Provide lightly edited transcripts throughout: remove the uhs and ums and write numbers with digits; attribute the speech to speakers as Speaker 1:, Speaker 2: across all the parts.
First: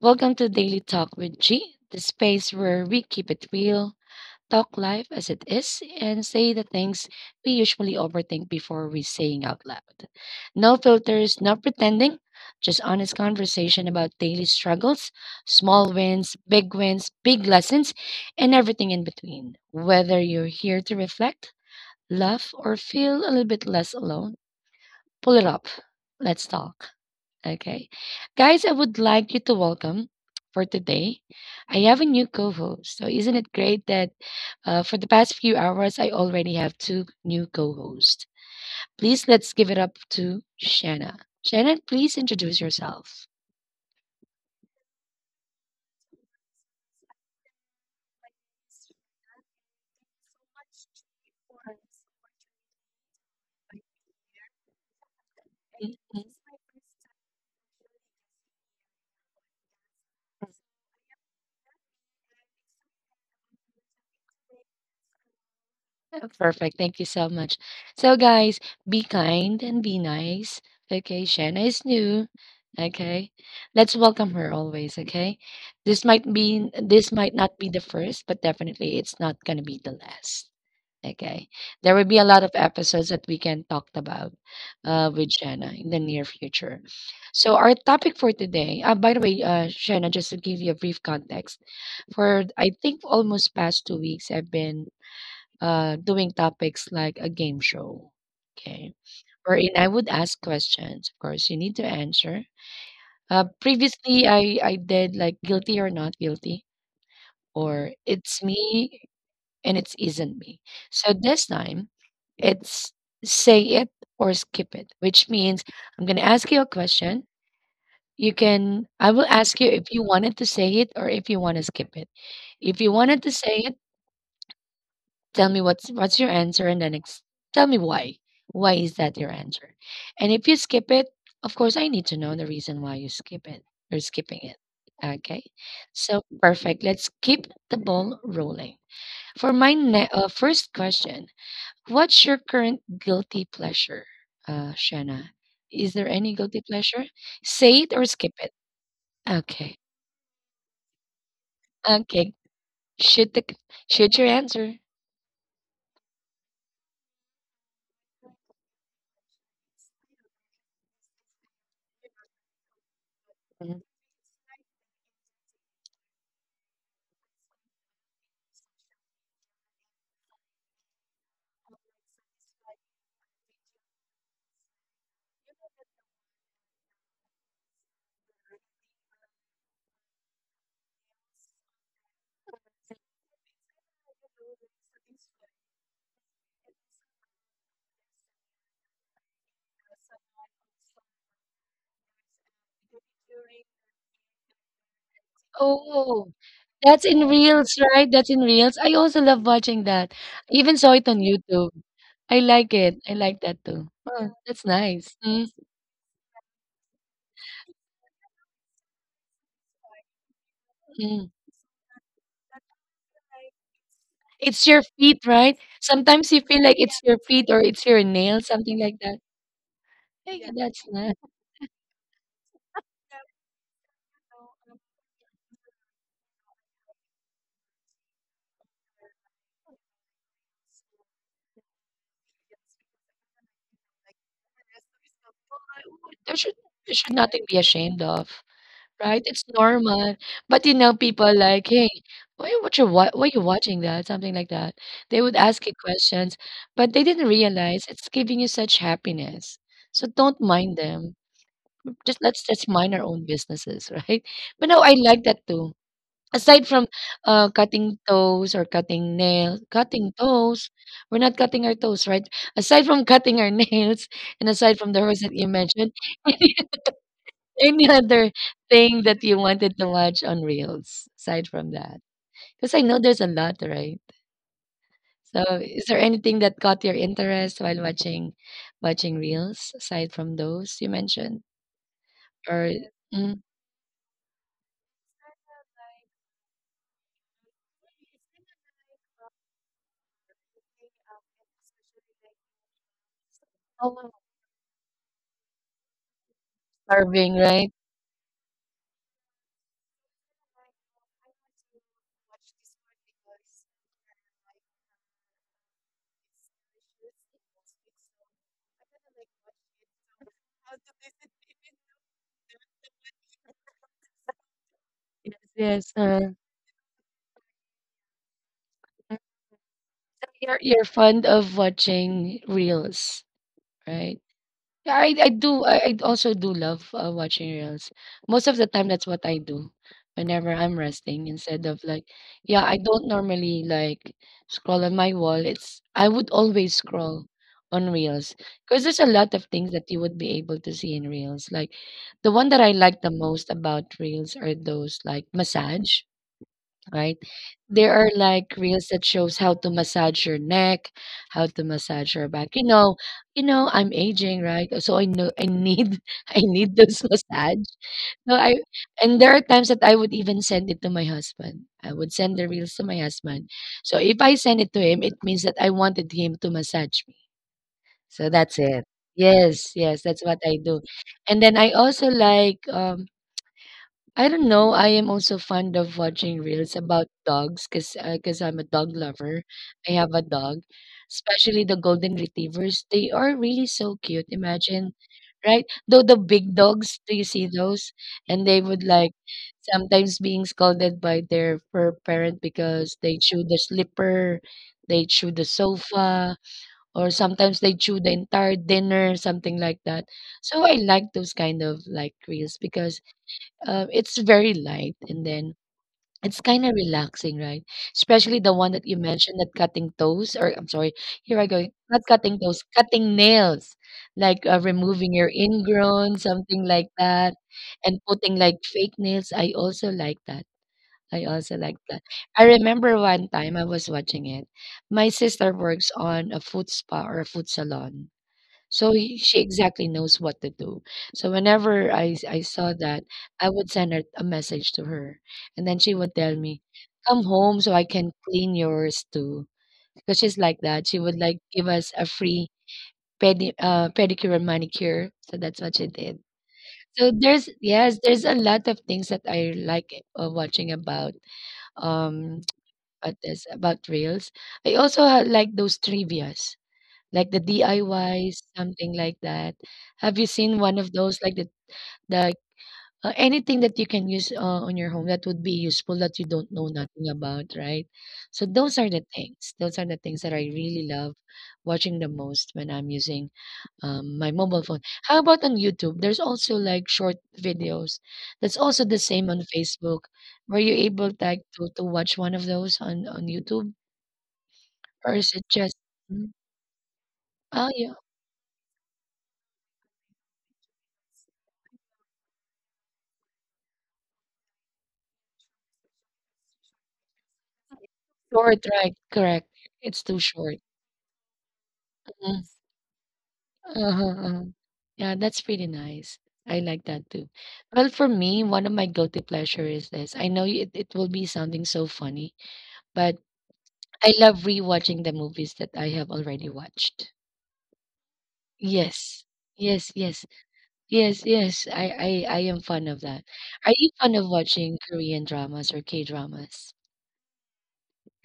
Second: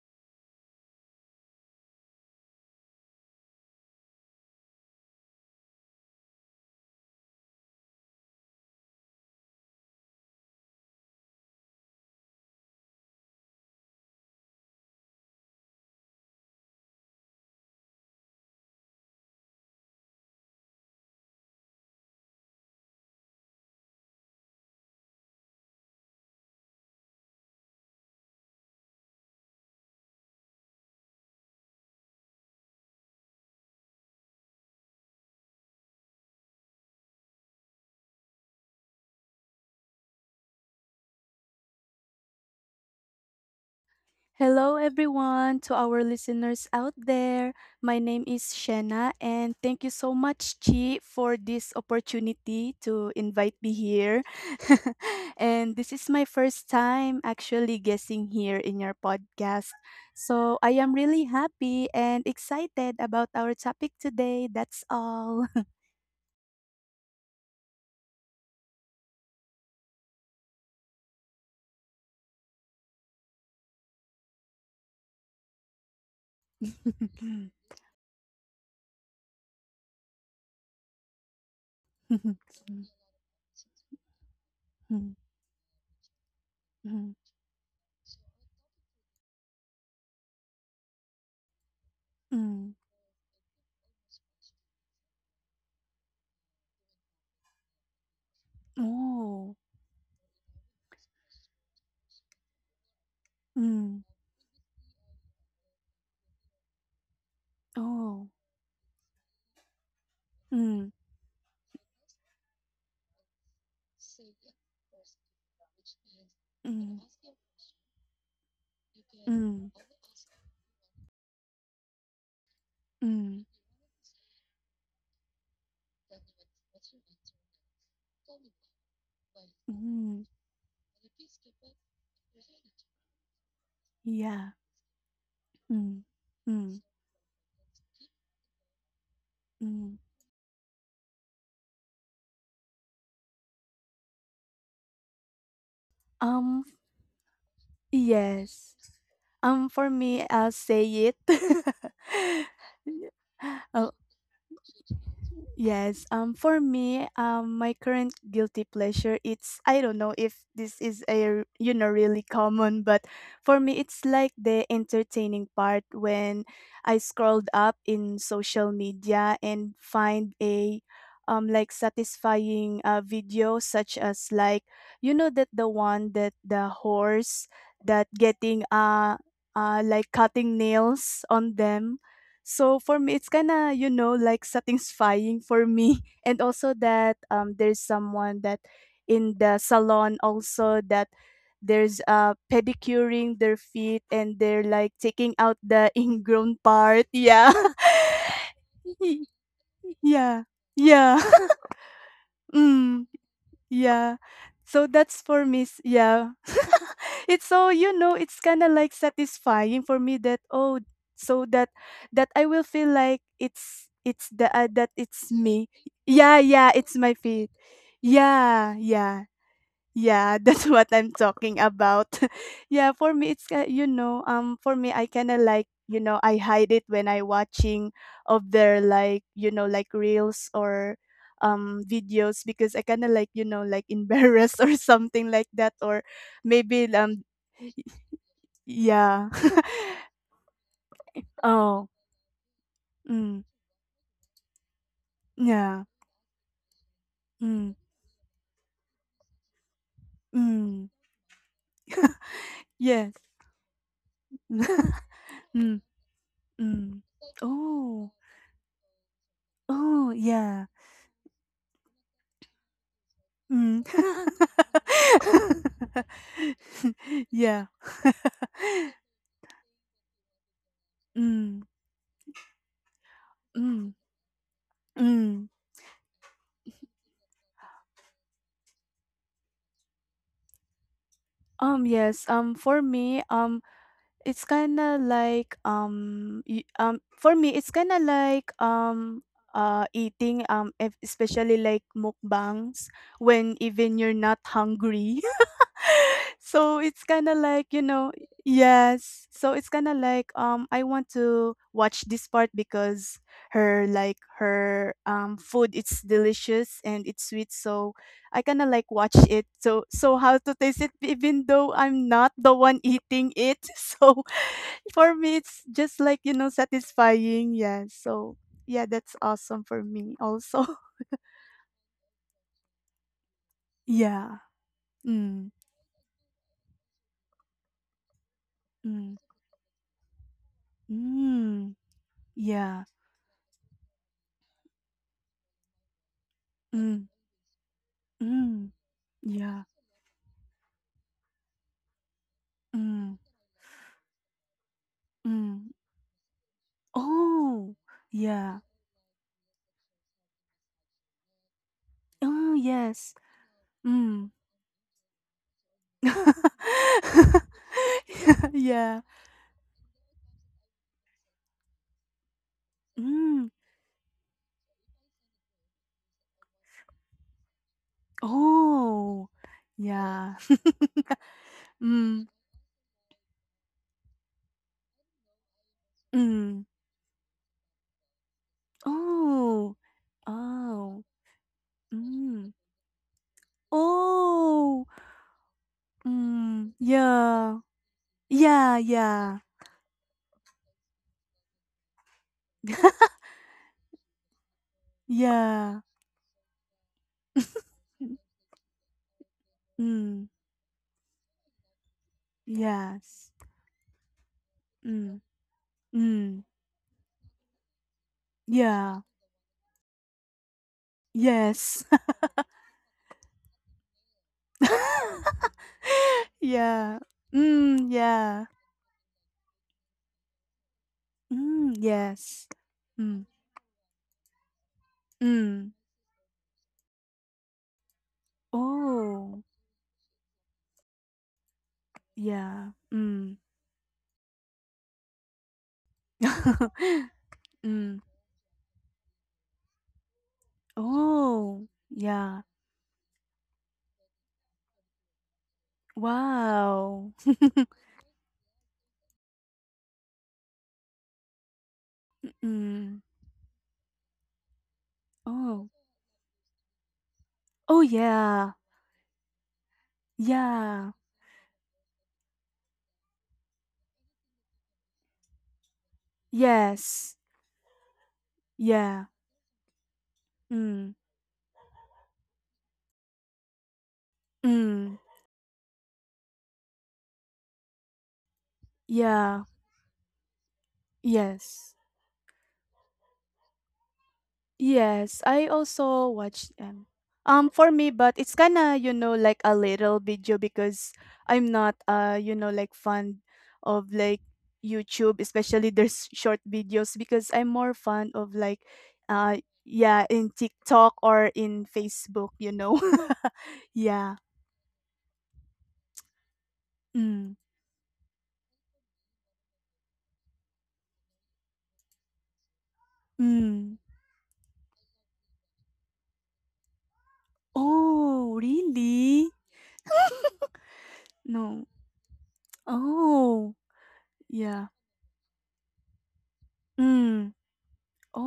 Speaker 1: Welcome to Daily Talk with G, the space where we keep it real, talk life as it is, and say the things we usually overthink before we saying out loud. No filters, no pretending, just honest conversation about daily struggles, small wins, big lessons, and everything in between. Whether you're here to reflect, laugh, or feel a little bit less alone, pull it up. Let's talk. Okay. Guys, I would like you to welcome for today. I have a new co host. So, isn't it great that for the past few hours, I already have two new co hosts? Please let's give it up to Shanna. Shannon, please introduce yourself.
Speaker 2: Hello, everyone, to our listeners out there. My name is Shanna, and thank you so much, Chi, for this opportunity to invite me here. And this is my
Speaker 1: Mhm.
Speaker 2: first time actually guessing here in your podcast. So I am really happy and excited about our topic today. That's all.
Speaker 1: Oh, perfect. Thank you so much. So, guys, be kind and be nice. Okay, Shanna is new. Okay, let's welcome her always. Okay, this might not be the first, but definitely it's not gonna be the last. Okay, there will be a lot of episodes that we can talk about with Shanna in the near future. So, our topic for today. By the way, Shanna, just to give you a brief context, for I think almost past 2 weeks, I've been doing topics like a game show, okay,
Speaker 2: Oh.
Speaker 1: wherein I would ask questions. Of course, you need to answer.
Speaker 2: Mm.
Speaker 1: Previously, I did like guilty or not guilty, or
Speaker 2: Oh.
Speaker 1: it's me and it's isn't me.
Speaker 2: Mm.
Speaker 1: So this time, it's say it or skip it, which means I'm going to ask you a
Speaker 2: Mm.
Speaker 1: question. I will ask
Speaker 2: Mm.
Speaker 1: you if you wanted to say it or if you want to skip it. If you wanted to
Speaker 2: Mm,
Speaker 1: say it, tell me what's your answer and then tell me why. Why is that your answer?
Speaker 2: mm,
Speaker 1: And if you skip it, of course I need to know the reason why you skip it. You're skipping
Speaker 2: yeah.
Speaker 1: it. Okay.
Speaker 2: Mm,
Speaker 1: So
Speaker 2: mm,
Speaker 1: perfect. Let's keep the ball rolling. For my
Speaker 2: mm.
Speaker 1: first question, what's your current guilty pleasure, Shanna? Is there any
Speaker 2: Um,
Speaker 1: guilty pleasure? Say it or skip it.
Speaker 2: yes. For
Speaker 1: Okay.
Speaker 2: me, I'll say it.
Speaker 1: Okay. Shoot the
Speaker 2: Y-
Speaker 1: shoot your answer.
Speaker 2: Yes. For me, my current guilty pleasure, it's, I don't know if this is a really common, but for me
Speaker 1: Mhm.
Speaker 2: it's like the entertaining part when I scrolled up in social media and find a like satisfying video such as like that the one that the horse that getting like cutting nails on them, so for me, it's kind of like satisfying for me. And also that there's someone that in the salon also that there's pedicuring their feet and they're like taking out the
Speaker 1: Oh,
Speaker 2: ingrown part.
Speaker 1: that's in
Speaker 2: Yeah,
Speaker 1: Reels, right? That's in Reels. I
Speaker 2: Y-
Speaker 1: also love watching that.
Speaker 2: yeah,
Speaker 1: I even saw it
Speaker 2: yeah.
Speaker 1: on YouTube. I like it.
Speaker 2: Mm.
Speaker 1: I like that too.
Speaker 2: Yeah.
Speaker 1: Oh, that's
Speaker 2: So that's
Speaker 1: nice.
Speaker 2: for me. Yeah. It's so, it's kind of like satisfying for me that oh,
Speaker 1: Mm-hmm.
Speaker 2: so that I will feel like it's the
Speaker 1: It's
Speaker 2: that
Speaker 1: your
Speaker 2: it's
Speaker 1: feet, right?
Speaker 2: me.
Speaker 1: Sometimes
Speaker 2: Yeah,
Speaker 1: you feel
Speaker 2: yeah,
Speaker 1: like
Speaker 2: it's
Speaker 1: it's
Speaker 2: my
Speaker 1: your
Speaker 2: feet.
Speaker 1: feet or it's your nail,
Speaker 2: Yeah,
Speaker 1: something like
Speaker 2: yeah.
Speaker 1: that.
Speaker 2: Yeah,
Speaker 1: Hey,
Speaker 2: that's what
Speaker 1: that's
Speaker 2: I'm
Speaker 1: nice.
Speaker 2: talking about. Yeah, for me it's ki for me I kinda like, I hide it when I watching of their like, like reels or videos because I kinda like, like embarrassed or something like that or
Speaker 1: There should
Speaker 2: maybe
Speaker 1: there should nothing be ashamed of.
Speaker 2: yeah.
Speaker 1: Right? It's normal. But you know, people like,
Speaker 2: Oh.
Speaker 1: "Hey, why
Speaker 2: Mm.
Speaker 1: you watching that?" Something like that. They would ask you
Speaker 2: Yeah.
Speaker 1: questions, but they didn't
Speaker 2: Mm.
Speaker 1: realize it's giving you such happiness. So don't mind
Speaker 2: Mm.
Speaker 1: them. Just let's just mind our
Speaker 2: Yes.
Speaker 1: own businesses, right? But no, I like that too.
Speaker 2: Mm.
Speaker 1: Aside from
Speaker 2: Mm.
Speaker 1: cutting
Speaker 2: Oh.
Speaker 1: toes or cutting nails,
Speaker 2: Oh,
Speaker 1: cutting
Speaker 2: yeah.
Speaker 1: toes, we're not cutting our toes, right? Aside from cutting our
Speaker 2: Mm.
Speaker 1: nails, and aside from the horse that you mentioned,
Speaker 2: Yeah.
Speaker 1: any other thing that you wanted to watch on Reels aside from
Speaker 2: Mm,
Speaker 1: that? Because I know there's a lot, right?
Speaker 2: mm,
Speaker 1: So
Speaker 2: mm.
Speaker 1: is there anything that caught your interest while watching Reels aside from those you mentioned?
Speaker 2: Yes,
Speaker 1: Or
Speaker 2: for me,
Speaker 1: mm,
Speaker 2: it's kinda like, for me, it's kinda like, eating, especially like mukbangs when
Speaker 1: oh,
Speaker 2: even you're not hungry. So it's
Speaker 1: starving,
Speaker 2: kind of
Speaker 1: right?
Speaker 2: like yes, so it's kind of like I want to watch this part because her like her food it's delicious and it's sweet, so I kind of like watch it so how to taste it even though I'm not the one eating it. So for me
Speaker 1: Yes,
Speaker 2: it's
Speaker 1: yes.
Speaker 2: just like satisfying, yeah, so yeah, that's awesome for me
Speaker 1: You're
Speaker 2: also.
Speaker 1: fond of watching Reels, right?
Speaker 2: Yeah.
Speaker 1: Yeah, I
Speaker 2: Mm,
Speaker 1: do. I also do love watching reels. Most of the time, that's
Speaker 2: mm,
Speaker 1: what I do whenever I'm resting. Instead
Speaker 2: mm,
Speaker 1: of like, yeah, I
Speaker 2: yeah.
Speaker 1: don't normally like scroll on my wall. It's I would always
Speaker 2: Mm.
Speaker 1: scroll on reels
Speaker 2: Mm,
Speaker 1: because there's a lot of
Speaker 2: yeah.
Speaker 1: things that you would be able to see in reels. Like the one that I like
Speaker 2: Mm,
Speaker 1: the most about reels are those like
Speaker 2: mm.
Speaker 1: massage, right?
Speaker 2: Oh,
Speaker 1: There are like
Speaker 2: yeah.
Speaker 1: reels that shows how to massage your neck, how to massage your back.
Speaker 2: Oh, yes.
Speaker 1: You know, I'm
Speaker 2: Mm.
Speaker 1: aging, right? So I know I need I need those massage. No, I
Speaker 2: Yeah.
Speaker 1: and there are times that I would even send it to my husband. I would send the reels to my
Speaker 2: Mm.
Speaker 1: husband. So if I send it to him, it means that I wanted him to massage me. So that's it.
Speaker 2: Oh,
Speaker 1: Yes, yes, that's
Speaker 2: yeah.
Speaker 1: what I do. And then I also
Speaker 2: Mm,
Speaker 1: like I don't know. I am also fond of watching
Speaker 2: mm.
Speaker 1: reels about dogs because I'm a dog lover.
Speaker 2: Oh,
Speaker 1: I have a dog,
Speaker 2: oh,
Speaker 1: especially the golden
Speaker 2: mm.
Speaker 1: retrievers. They are really so cute. Imagine,
Speaker 2: Oh,
Speaker 1: right? Though the big
Speaker 2: mm.
Speaker 1: dogs, do you see
Speaker 2: Yeah.
Speaker 1: those? And they would
Speaker 2: Yeah,
Speaker 1: like
Speaker 2: yeah.
Speaker 1: sometimes being scolded by their fur parent because they chew the slipper, they chew the
Speaker 2: Yeah.
Speaker 1: sofa, or sometimes they chew the entire dinner, something like that.
Speaker 2: Mm,
Speaker 1: So I like those kind of like reels because
Speaker 2: yes.
Speaker 1: it's very light and
Speaker 2: Mm,
Speaker 1: then it's
Speaker 2: mm.
Speaker 1: kind of relaxing, right? Especially the one that you
Speaker 2: Yeah.
Speaker 1: mentioned, that cutting toes, or I'm sorry, here I go,
Speaker 2: Yes.
Speaker 1: not cutting toes, cutting nails, like removing your ingrown, something like
Speaker 2: Yeah.
Speaker 1: that,
Speaker 2: Mm,
Speaker 1: and putting
Speaker 2: yeah.
Speaker 1: like fake nails. I also like that. I also
Speaker 2: Mm,
Speaker 1: like that. I
Speaker 2: yes.
Speaker 1: remember
Speaker 2: Mm,
Speaker 1: one time I was watching it. My sister
Speaker 2: mm.
Speaker 1: works on a food spa or a food salon so
Speaker 2: Oh,
Speaker 1: she exactly knows what to do. So whenever I
Speaker 2: yeah.
Speaker 1: saw that,
Speaker 2: Mm.
Speaker 1: I would send her a message to her, and then she would tell me, "Come home so I
Speaker 2: Mm.
Speaker 1: can clean yours too." Because she's like that. She would like
Speaker 2: Oh,
Speaker 1: give us a
Speaker 2: yeah.
Speaker 1: free pedicure and manicure. So that's what she did.
Speaker 2: Wow.
Speaker 1: So there's a lot of things that I like watching about um
Speaker 2: Mm.
Speaker 1: about this about reels. I also like
Speaker 2: Oh.
Speaker 1: those trivia's like the
Speaker 2: Oh,
Speaker 1: DIYs,
Speaker 2: yeah.
Speaker 1: something like that. Have you seen one
Speaker 2: Yeah.
Speaker 1: of those, like the anything that you can use on your home that would be useful that you don't know nothing
Speaker 2: Yes.
Speaker 1: about, right? So those are
Speaker 2: Yeah.
Speaker 1: the things. Those are the things that I really
Speaker 2: Mm.
Speaker 1: love watching the most when I'm using my mobile phone.
Speaker 2: Mm.
Speaker 1: How about on YouTube? There's also like short videos. That's also the same
Speaker 2: Yeah.
Speaker 1: on Facebook. Were you able like
Speaker 2: Yes.
Speaker 1: to watch one of those on YouTube, or
Speaker 2: Yes,
Speaker 1: is
Speaker 2: I
Speaker 1: it just?
Speaker 2: also
Speaker 1: Mm.
Speaker 2: watch them. For
Speaker 1: Oh,
Speaker 2: me,
Speaker 1: yeah.
Speaker 2: but it's kinda, like a little video because I'm not like fond of like YouTube, especially there's short videos because I'm more fond of like
Speaker 1: Short, right,
Speaker 2: uh
Speaker 1: correct. It's
Speaker 2: yeah,
Speaker 1: too
Speaker 2: in
Speaker 1: short.
Speaker 2: TikTok or in Facebook,
Speaker 1: Mhm.
Speaker 2: you know.
Speaker 1: Uh-huh,
Speaker 2: Yeah.
Speaker 1: uh-huh. Yeah, that's pretty nice. I like that too.
Speaker 2: Mm.
Speaker 1: Well, for me, one of my guilty pleasure is this. I know it will be sounding so funny, but
Speaker 2: Mm.
Speaker 1: I love rewatching the movies that I have already watched.
Speaker 2: Oh,
Speaker 1: Yes.
Speaker 2: really?
Speaker 1: Yes, yes. Yes, yes.
Speaker 2: No.
Speaker 1: I am fond of that.
Speaker 2: Oh,
Speaker 1: Are you fond of
Speaker 2: yeah.
Speaker 1: watching Korean dramas or K dramas?
Speaker 2: Mm.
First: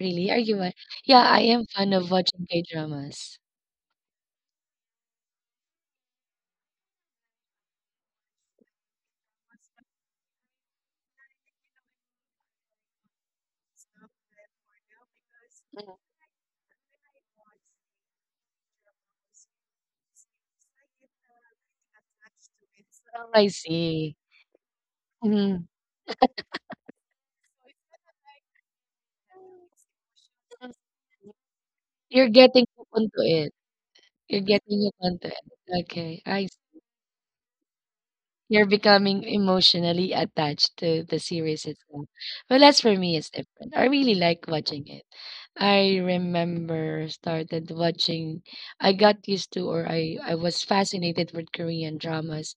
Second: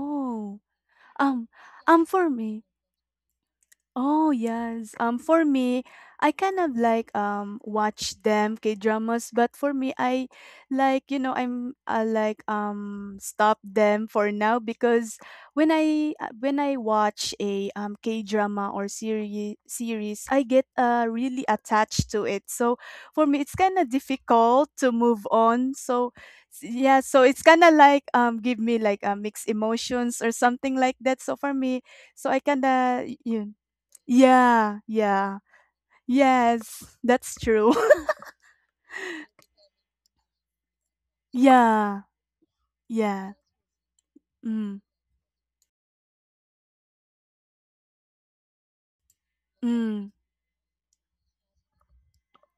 Speaker 1: Really? Yeah, I
Speaker 2: Um,
Speaker 1: am fond
Speaker 2: um
Speaker 1: of
Speaker 2: for
Speaker 1: watching
Speaker 2: me.
Speaker 1: K dramas.
Speaker 2: Oh, yes. For me, I kind of like watch them K-dramas, but for me I like, I like stop them for now because when I watch a K-drama or series, I get really attached to it. So
Speaker 1: Oh,
Speaker 2: for me
Speaker 1: I
Speaker 2: it's kind of
Speaker 1: see.
Speaker 2: difficult to move
Speaker 1: Mhm.
Speaker 2: on. So yeah, so it's kind of like give me like mixed emotions or something like that. So for me
Speaker 1: You're
Speaker 2: I
Speaker 1: getting hooked
Speaker 2: kinda
Speaker 1: onto
Speaker 2: you
Speaker 1: it. You're
Speaker 2: yeah,
Speaker 1: getting hooked onto
Speaker 2: yeah.
Speaker 1: it. Okay, I see.
Speaker 2: Yes, that's true.
Speaker 1: You're becoming emotionally attached to the series
Speaker 2: Yeah,
Speaker 1: itself. Well, as for me, it's
Speaker 2: yeah.
Speaker 1: different. I really like
Speaker 2: Mm,
Speaker 1: watching it. I remember started watching, I got used to,
Speaker 2: mm.
Speaker 1: I was fascinated with Korean dramas.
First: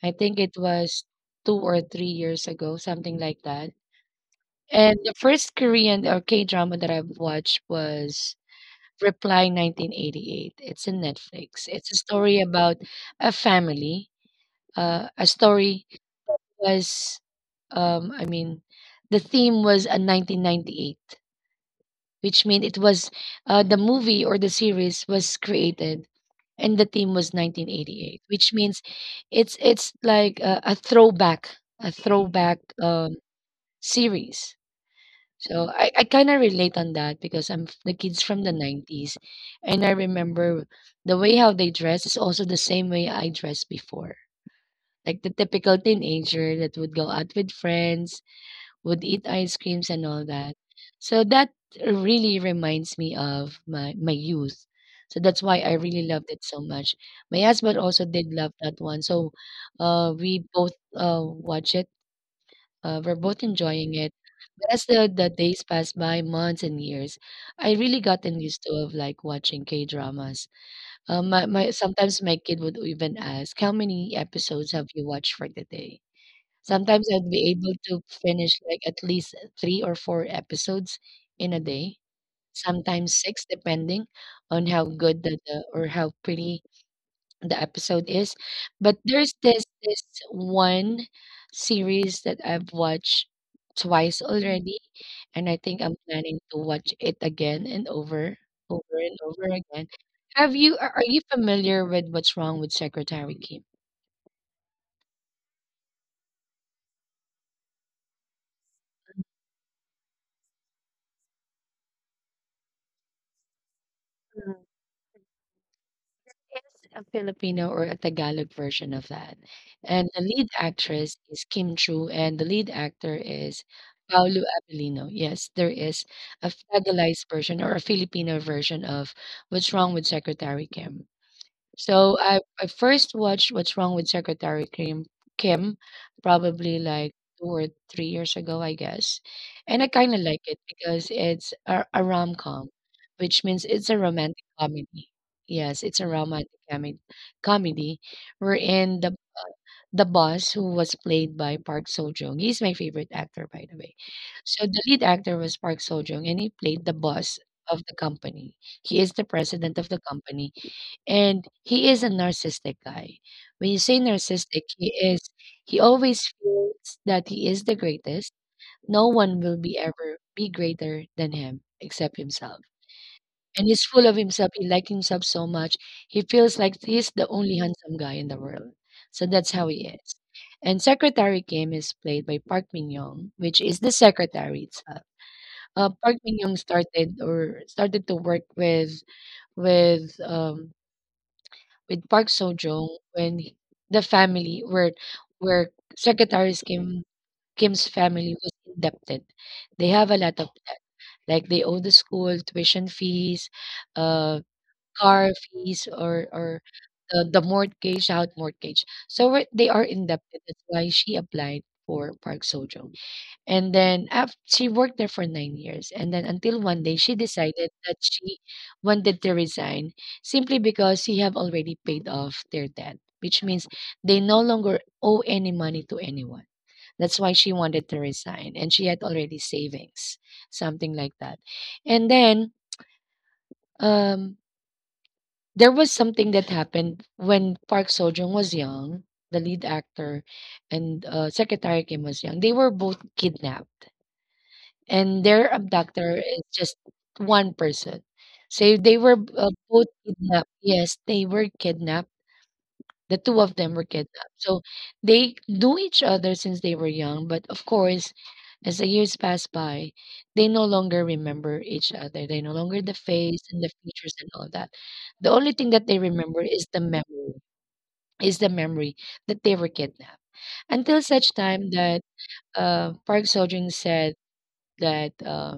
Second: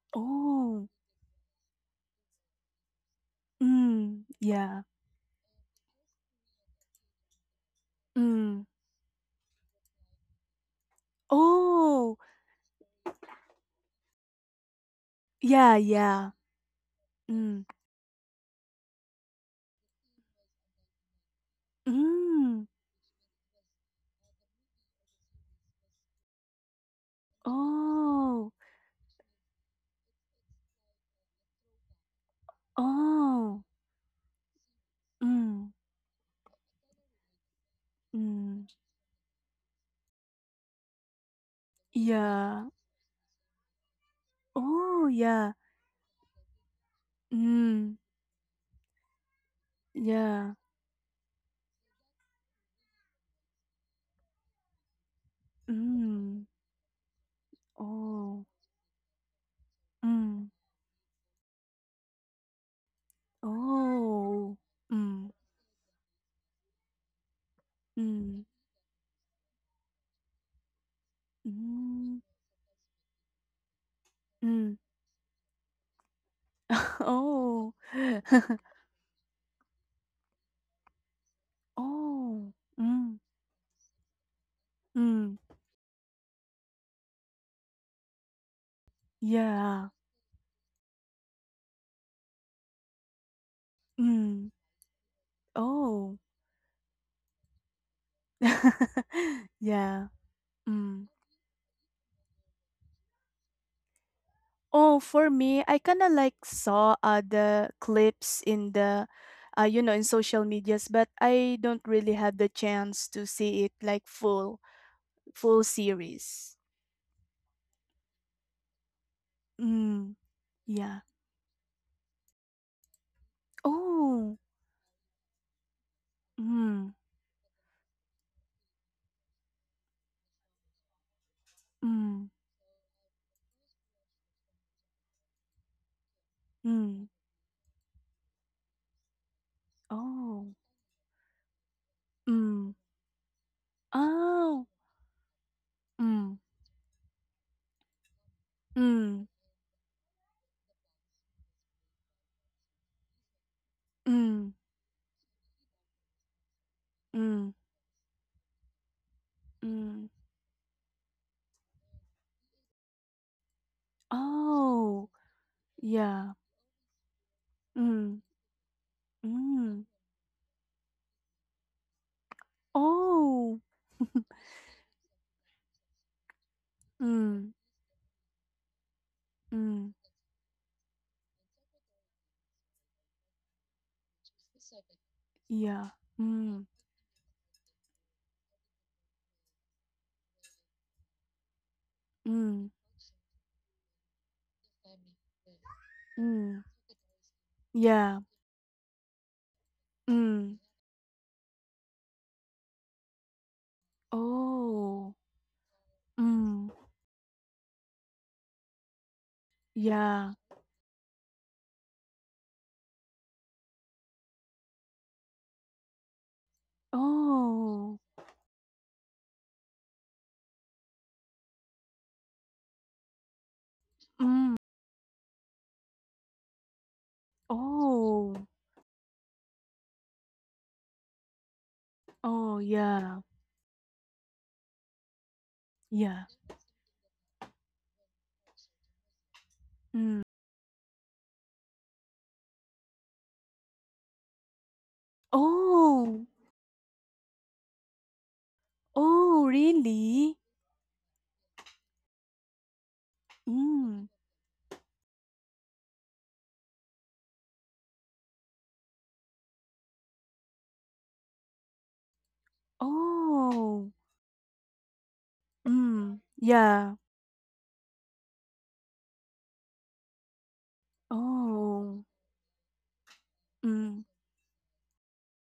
Speaker 1: I think it
Speaker 2: Oh,
Speaker 1: was 2 or 3 years ago, something like that.
Speaker 2: mm, yeah.
Speaker 1: And the first Korean or K-drama that I've watched was
Speaker 2: Mm.
Speaker 1: Reply 1988. It's in Netflix. It's a
Speaker 2: Oh,
Speaker 1: story about a family. A
Speaker 2: yeah,
Speaker 1: story
Speaker 2: yeah.
Speaker 1: was,
Speaker 2: Mm,
Speaker 1: I mean, the theme was a 1998, which means
Speaker 2: mm.
Speaker 1: it was the movie or the series was created and the theme was 1988, which
Speaker 2: Oh,
Speaker 1: means it's like a throwback
Speaker 2: oh.
Speaker 1: series. So
Speaker 2: Mm,
Speaker 1: I kind of relate on that because the kids from the
Speaker 2: mm.
Speaker 1: 90s and I remember the way how they dress is also the
Speaker 2: Yeah.
Speaker 1: same way I dressed before.
Speaker 2: Oh,
Speaker 1: Like the
Speaker 2: yeah.
Speaker 1: typical teenager that would go out with
Speaker 2: Mm,
Speaker 1: friends, would eat ice creams and all
Speaker 2: yeah.
Speaker 1: that. So that really reminds me of my youth. So that's why I really loved it
Speaker 2: Mm.
Speaker 1: so much. My husband also did
Speaker 2: Oh,
Speaker 1: love that one. So we
Speaker 2: mm.
Speaker 1: both watch it, we're both enjoying it.
Speaker 2: Oh.
Speaker 1: But as the
Speaker 2: Mm,
Speaker 1: days pass by, months and years, I really gotten
Speaker 2: mm,
Speaker 1: used to of like watching K dramas. My
Speaker 2: mm,
Speaker 1: sometimes my kid would even ask, "How many episodes
Speaker 2: mm.
Speaker 1: have you watched for the day?" Sometimes I'd be
Speaker 2: Oh.
Speaker 1: able to finish like at least 3 or 4 episodes in a day.
Speaker 2: Oh.
Speaker 1: Sometimes
Speaker 2: Mm,
Speaker 1: six, depending on how good
Speaker 2: mm.
Speaker 1: the or how pretty the episode is. But there's
Speaker 2: Yeah.
Speaker 1: this one series that I've watched twice
Speaker 2: Mm.
Speaker 1: already, and I think I'm
Speaker 2: Oh.
Speaker 1: planning to watch it again and over, over and over again.
Speaker 2: Yeah.
Speaker 1: Have you are
Speaker 2: Mm.
Speaker 1: you familiar with What's Wrong with Secretary Kim?
Speaker 2: Oh, for me, I kinda like saw other clips in the in social medias, but I don't really have the chance to see it like full series.
Speaker 1: It's a Filipino or a Tagalog version of that, and
Speaker 2: Mm.
Speaker 1: the lead
Speaker 2: Yeah.
Speaker 1: actress is Kim Chu, and the lead actor is
Speaker 2: Oh.
Speaker 1: Paolo Avellino. Yes, there is a
Speaker 2: Mm.
Speaker 1: Tagalized version or a Filipino version of What's Wrong with Secretary Kim. So
Speaker 2: Mm.
Speaker 1: I I first watched What's Wrong with Secretary Kim probably
Speaker 2: Mm.
Speaker 1: like 2 or 3 years ago, I guess. And I kind of like it
Speaker 2: Oh.
Speaker 1: because it's a rom com,
Speaker 2: Mm.
Speaker 1: which means it's a romantic
Speaker 2: Oh.
Speaker 1: comedy. Yes, it's a
Speaker 2: Mm.
Speaker 1: comedy wherein the
Speaker 2: Mm.
Speaker 1: the boss who was played by Park Seo Joong, he's my favorite actor by the way.
Speaker 2: Mm,
Speaker 1: So the lead actor was Park Seo Joong and he played the boss
Speaker 2: mm,
Speaker 1: of the company. He is the president of the
Speaker 2: mm.
Speaker 1: company and he is a narcissistic guy. When you say narcissistic,
Speaker 2: Oh,
Speaker 1: he always
Speaker 2: yeah.
Speaker 1: feels that he is the
Speaker 2: Mm,
Speaker 1: greatest. No one will be
Speaker 2: mm.
Speaker 1: ever be greater than him except himself. And
Speaker 2: Oh.
Speaker 1: he's full of himself. He likes himself so much. He feels like he's the only
Speaker 2: Mm,
Speaker 1: handsome guy in the world. So that's how he
Speaker 2: mm.
Speaker 1: is. And Secretary Kim is played by Park Min Young, which is the secretary itself.
Speaker 2: Yeah.
Speaker 1: Park Min Young
Speaker 2: Mm,
Speaker 1: started to work with um, with Park Seo
Speaker 2: mm,
Speaker 1: Joong the family where Secretary
Speaker 2: mm.
Speaker 1: Kim's
Speaker 2: Yeah.
Speaker 1: family was indebted. They have a lot of
Speaker 2: Mm.
Speaker 1: debt. Like they owe the school tuition fees, uh,
Speaker 2: Oh.
Speaker 1: car fees, or
Speaker 2: Mm.
Speaker 1: the mortgage, out mortgage. They are
Speaker 2: Yeah.
Speaker 1: indebted. That's why she applied for Park Seo Joong. And then af she worked there for 9 years, and then until one day she decided that
Speaker 2: Oh.
Speaker 1: she wanted to resign simply because she have already paid off their debt, which means they no
Speaker 2: Mm.
Speaker 1: longer owe any money to anyone. That's why she wanted to
Speaker 2: Oh.
Speaker 1: resign, and she had already savings, something like that. And then
Speaker 2: Oh, yeah.
Speaker 1: um, there was
Speaker 2: Yeah.
Speaker 1: something that happened when Park Seo Joong was young, the lead actor,
Speaker 2: Mm.
Speaker 1: and Secretary Kim was young. They were both kidnapped and their abductor
Speaker 2: Oh.
Speaker 1: is just one person. So they were
Speaker 2: Oh,
Speaker 1: both
Speaker 2: really?
Speaker 1: kidnapped. Yes, they were kidnapped. The two of them were
Speaker 2: Mm.
Speaker 1: kidnapped. So they knew each other since they were young, but of course, as the years pass by, they no longer remember each other. They no longer the face and the
Speaker 2: Oh.
Speaker 1: features and all that. The only thing that they
Speaker 2: Mm.
Speaker 1: remember is
Speaker 2: Yeah.
Speaker 1: the memory that they were kidnapped. Until such time that
Speaker 2: Oh.
Speaker 1: Park Seo Joon
Speaker 2: Mm.
Speaker 1: said that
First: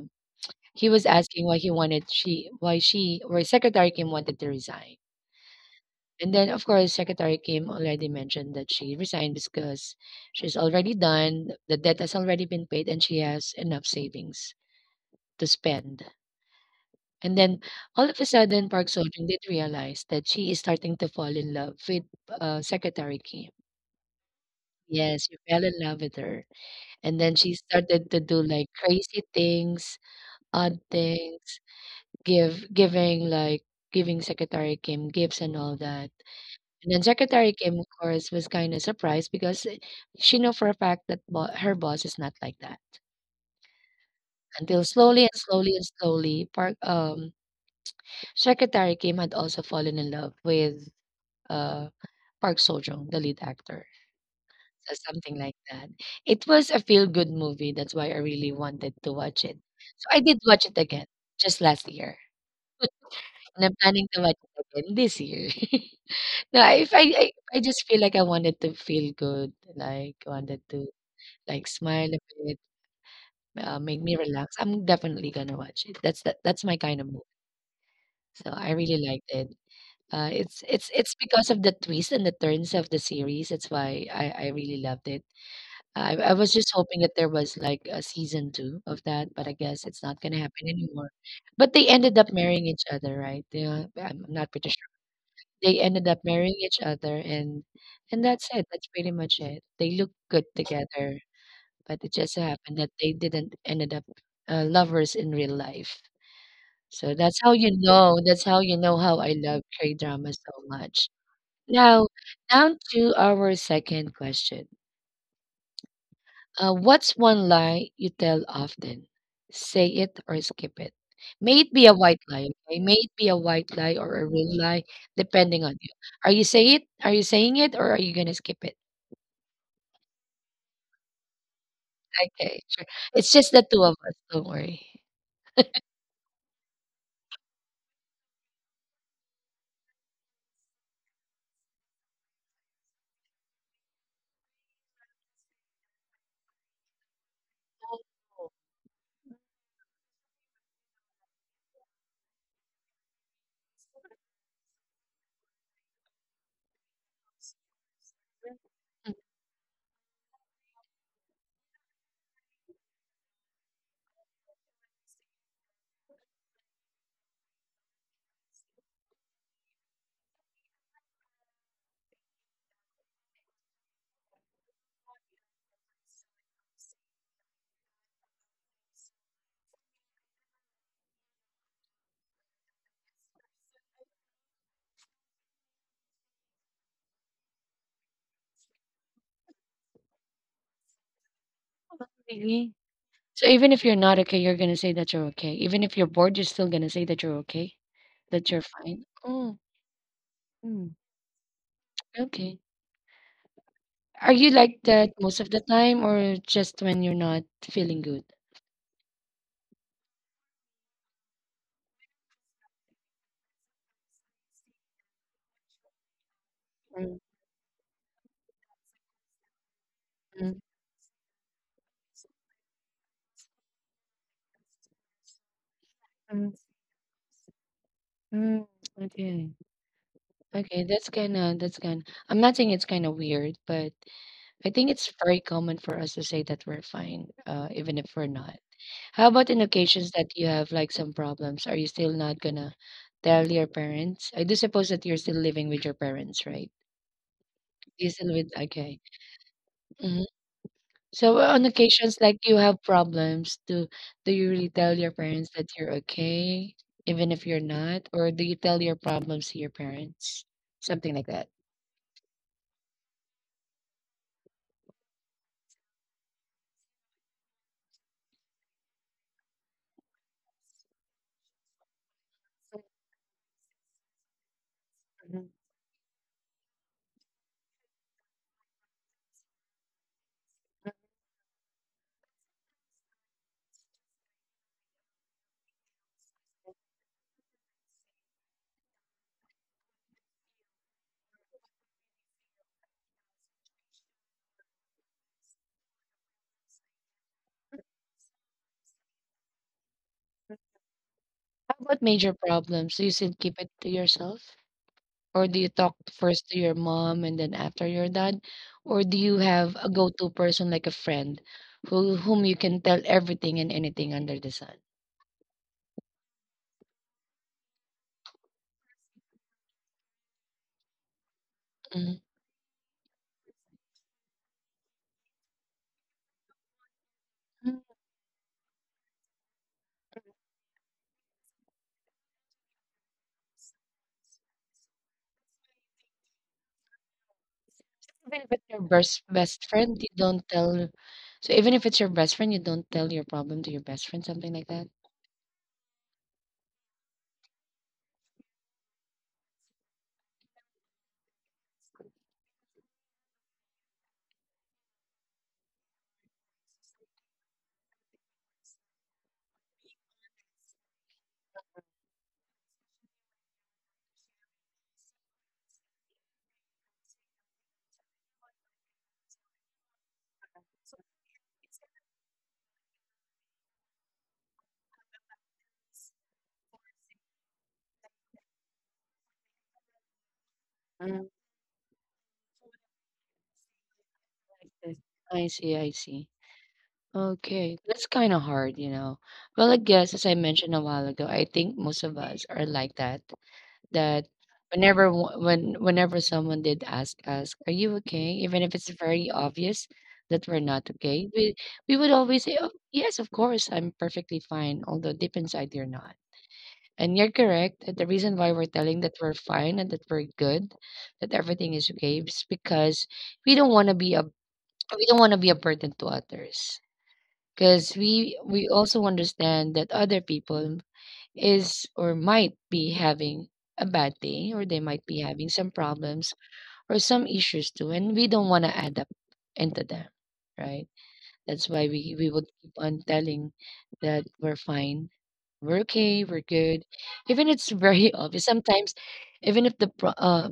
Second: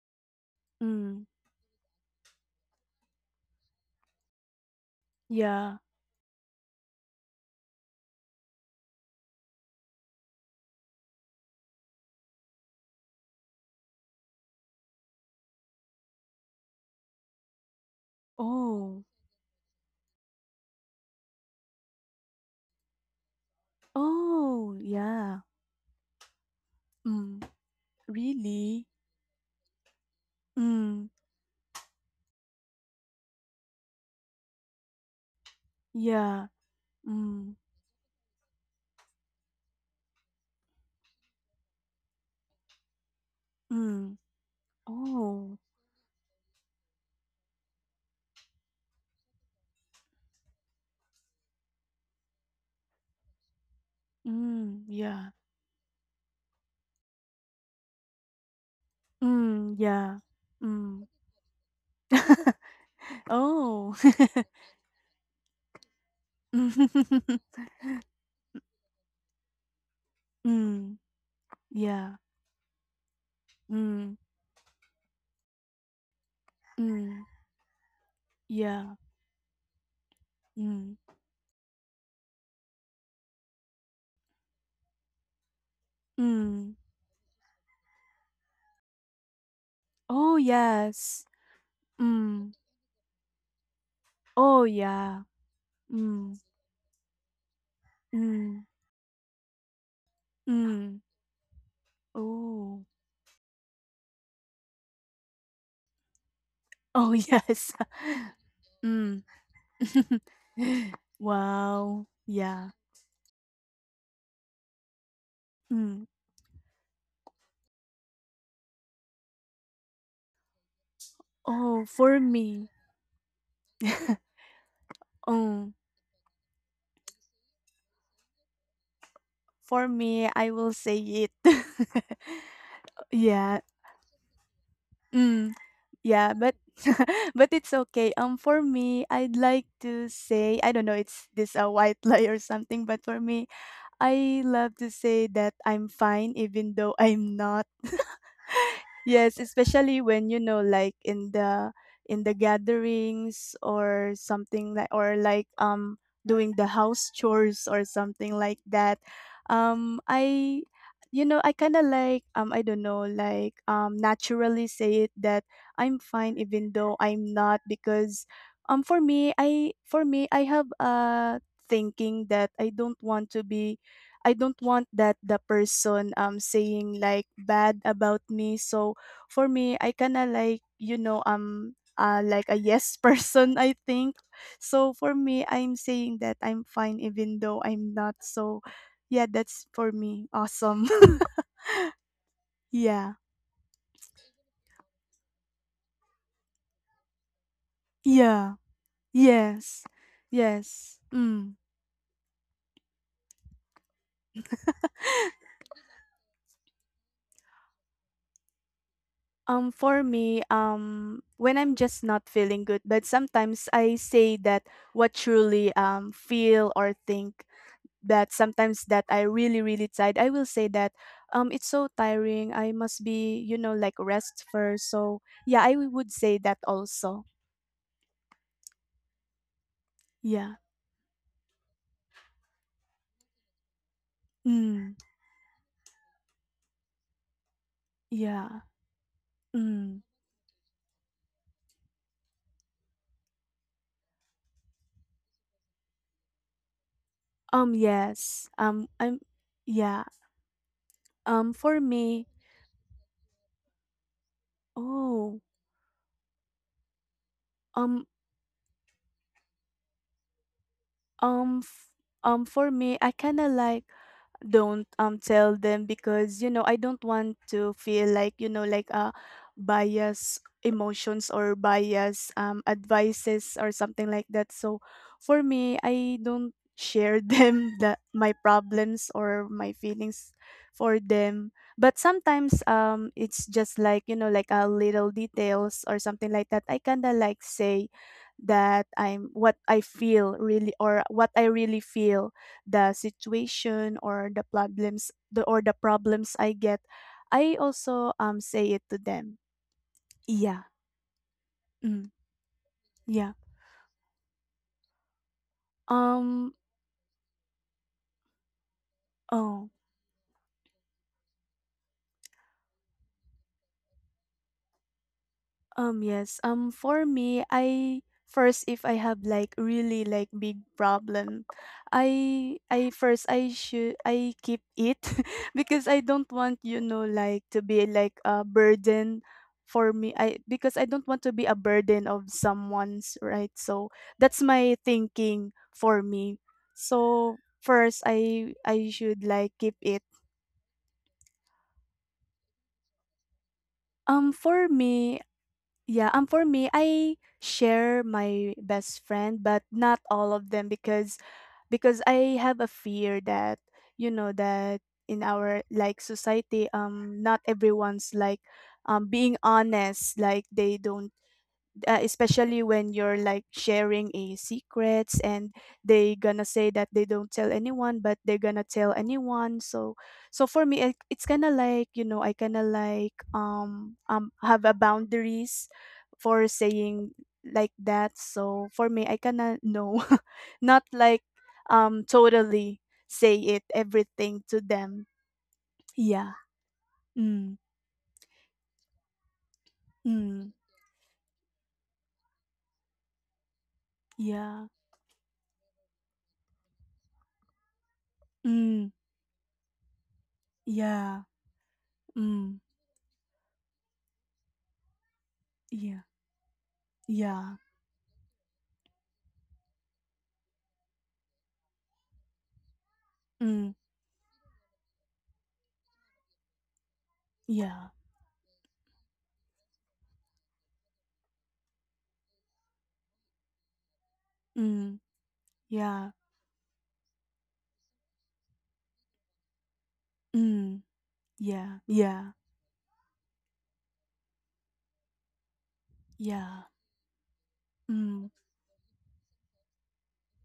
Speaker 1: he was
Speaker 2: Mm,
Speaker 1: asking why he wanted she why Secretary Kim wanted to resign.
Speaker 2: yeah.
Speaker 1: And then of course Secretary Kim already mentioned that she resigned because she's already done, the debt has already been paid and she has enough savings to spend. And then all of a sudden Park
Speaker 2: Oh.
Speaker 1: Seo-joon did realize that she is starting to fall in love with Secretary Kim.
Speaker 2: Oh,
Speaker 1: Yes, she
Speaker 2: yeah.
Speaker 1: fell in love with her. And then
Speaker 2: Mm,
Speaker 1: she started to do like
Speaker 2: really?
Speaker 1: crazy things, odd
Speaker 2: Mm,
Speaker 1: things. Give giving Secretary Kim gifts and all that.
Speaker 2: yeah.
Speaker 1: And then Secretary
Speaker 2: Mm,
Speaker 1: Kim, of course, was kind of surprised because she knew for a fact that her boss is not like that.
Speaker 2: mm.
Speaker 1: Until slowly and
Speaker 2: Oh.
Speaker 1: slowly and slowly, Park Secretary Kim had also fallen in love with uh Park Seo Joong, the lead actor.
Speaker 2: Mm,
Speaker 1: So
Speaker 2: yeah.
Speaker 1: something like that. It was a feel good movie. That's why I really wanted to watch it.
Speaker 2: Mm,
Speaker 1: So
Speaker 2: yeah.
Speaker 1: I did watch it again
Speaker 2: Mm.
Speaker 1: just last year, and I'm planning
Speaker 2: Oh.
Speaker 1: to watch it again this year. No, I if I I just feel like I wanted to feel good, like, wanted to,
Speaker 2: Mm,
Speaker 1: like, smile
Speaker 2: yeah.
Speaker 1: a bit, make me
Speaker 2: Mm,
Speaker 1: relax. I'm definitely gonna watch it. That's that. That's my kind of
Speaker 2: mm,
Speaker 1: movie, so I
Speaker 2: yeah.
Speaker 1: really liked it. Uh, it's it's
Speaker 2: Mm,
Speaker 1: it's because of the twists and the turns of the series, that's why I really loved it. I was
Speaker 2: mm.
Speaker 1: just hoping that there was, like, a season 2 of that, but I guess it's not
Speaker 2: Oh,
Speaker 1: gonna happen anymore.
Speaker 2: yes.
Speaker 1: But they ended up
Speaker 2: Mm.
Speaker 1: marrying each other, right? Yeah, I'm I'm not
Speaker 2: Oh,
Speaker 1: pretty
Speaker 2: yeah.
Speaker 1: They ended up
Speaker 2: Mm,
Speaker 1: marrying each other and that's
Speaker 2: mm,
Speaker 1: it, that's pretty much it. They look good
Speaker 2: mm.
Speaker 1: together, but it just so happened
Speaker 2: Oh.
Speaker 1: that they didn't ended up, lovers in real life.
Speaker 2: Oh,
Speaker 1: So
Speaker 2: yes.
Speaker 1: that's how you know
Speaker 2: Mm.
Speaker 1: how I love K-drama so much.
Speaker 2: Wow.
Speaker 1: Now,
Speaker 2: Yeah.
Speaker 1: down to our second question.
Speaker 2: Mm.
Speaker 1: What's one lie you tell often? Say it or skip it. May it be
Speaker 2: Oh,
Speaker 1: a white
Speaker 2: for
Speaker 1: lie,
Speaker 2: me.
Speaker 1: okay? May it be a white lie or a real lie, depending on
Speaker 2: Oh,
Speaker 1: you. Are you saying it or are you gonna skip it?
Speaker 2: for me, I will say it.
Speaker 1: Okay, sure. It's just the
Speaker 2: Yeah.
Speaker 1: two of us, don't worry.
Speaker 2: Mm. Yeah, but but it's okay. For me, I'd like to say I don't know. It's this a white lie or something. But for me, I love to say that I'm fine, even though I'm not. Yes, especially when like in the gatherings or something like or like doing the house chores or something like that.
Speaker 1: Mm.
Speaker 2: Um I I kind of like I don't know, like naturally say it that I'm fine even though I'm not because for me I have a thinking that I don't want to be, I don't want that the person saying like bad about me, so for me, I kinda like, I'm like a yes person, I think. So for me, I'm saying that I'm fine even though I'm not. So yeah, that's for me. Awesome.
Speaker 1: Oh, really?
Speaker 2: Yeah.
Speaker 1: So even if you're not okay, you're gonna say that you're okay. Even if you're bored, you're still gonna say that you're okay, that you're
Speaker 2: Yeah.
Speaker 1: fine. Oh,
Speaker 2: Yes.
Speaker 1: mm,
Speaker 2: Yes. Mm.
Speaker 1: okay. Are you like that most of the time or just when you're not feeling good?
Speaker 2: For me, when I'm just not feeling good, but sometimes I say that what truly feel or
Speaker 1: Mm.
Speaker 2: think that sometimes that I really really tired, I will say that it's so tiring. I must be, like rest first. So yeah, I would say
Speaker 1: Mm.
Speaker 2: that also.
Speaker 1: Mm, okay.
Speaker 2: Yeah.
Speaker 1: Okay, that's kinda that's kind I'm not saying it's kinda weird, but I think
Speaker 2: Mm.
Speaker 1: it's very common for us to say that we're fine, even if we're not.
Speaker 2: Yeah.
Speaker 1: How about in
Speaker 2: Mm.
Speaker 1: occasions that you have like some problems? Are you still not gonna tell your parents? I do suppose that you're still living with your parents, right?
Speaker 2: Um
Speaker 1: You still
Speaker 2: yes.
Speaker 1: with Okay.
Speaker 2: I'm yeah.
Speaker 1: Mm-hmm. So
Speaker 2: Um
Speaker 1: on
Speaker 2: for
Speaker 1: occasions
Speaker 2: me,
Speaker 1: like you have problems, do you really tell your
Speaker 2: oh,
Speaker 1: parents that you're okay, even if you're not,
Speaker 2: um
Speaker 1: or do you tell your problems to your parents? Something like that.
Speaker 2: um f- for me, I kind of like don't tell them because I don't want to feel like like bias emotions or bias advices or something like that. So for me, I don't share them the my problems or my feelings for them. But sometimes it's just like like a little details or something like that. I kind of like say that I'm what I feel really or what I really feel the situation or the problems I get, I also say it to them. Yeah.
Speaker 1: How about
Speaker 2: Mm,
Speaker 1: major problems? Do you still
Speaker 2: yeah.
Speaker 1: keep it to yourself? Or do you talk first to
Speaker 2: Um
Speaker 1: your mom and then after your dad? Or do you have
Speaker 2: oh.
Speaker 1: a go-to person like a friend who whom you can tell everything and anything under the sun?
Speaker 2: Yes. For me, I first if I have like really like big problem,
Speaker 1: Mhm.
Speaker 2: I first I should I keep it because I don't want like to be like a burden for me. I, because I don't want to be a burden of someone's, right. So that's my thinking for me. So
Speaker 1: Even if it's your
Speaker 2: first
Speaker 1: best
Speaker 2: I
Speaker 1: best
Speaker 2: I
Speaker 1: friend,
Speaker 2: should
Speaker 1: you
Speaker 2: like keep
Speaker 1: don't
Speaker 2: it.
Speaker 1: tell. So even if it's your best friend, you don't tell your problem to your best friend, something like
Speaker 2: Um,
Speaker 1: that.
Speaker 2: for me, Yeah, for me, I share my best friend, but not all of them because I have a fear that that in our like society, not everyone's like being honest, like they don't, especially when you're like sharing a secrets and they gonna say that they don't tell anyone but they're gonna tell anyone, so for me it, it's kind of like I kind of like have a boundaries for saying like that, so for me I kind of know not
Speaker 1: Mm,
Speaker 2: like totally say it everything to
Speaker 1: this.
Speaker 2: them.
Speaker 1: I see.
Speaker 2: Yeah. Mm.
Speaker 1: Okay, that's kind of hard, you know. Well, I guess as I
Speaker 2: Mm.
Speaker 1: mentioned a while ago, I think most of us are like that. That
Speaker 2: Yeah.
Speaker 1: whenever wo- when whenever someone did ask us, "Are you okay?" Even if it's
Speaker 2: Mm.
Speaker 1: very obvious that we're not
Speaker 2: Yeah.
Speaker 1: okay, we would always say,
Speaker 2: Mm.
Speaker 1: "Oh, yes, of course, I'm perfectly fine," although deep inside you're
Speaker 2: Yeah,
Speaker 1: not. And you're
Speaker 2: yeah.
Speaker 1: correct. That The reason why we're telling that we're fine and that we're good, that everything is okay, is because we don't
Speaker 2: Mm.
Speaker 1: want to be a we don't want to be a burden to others.
Speaker 2: Yeah.
Speaker 1: Because we also understand that other people is or might be having a bad day, or they might
Speaker 2: Mm.
Speaker 1: be having some
Speaker 2: Yeah.
Speaker 1: problems or some issues too, and we don't want to add up into them, right?
Speaker 2: Mm.
Speaker 1: That's
Speaker 2: Yeah.
Speaker 1: why we
Speaker 2: Yeah.
Speaker 1: would keep on telling that we're fine, we're okay, we're
Speaker 2: Yeah.
Speaker 1: good. Even it's very
Speaker 2: Mm.
Speaker 1: obvious. Sometimes, even if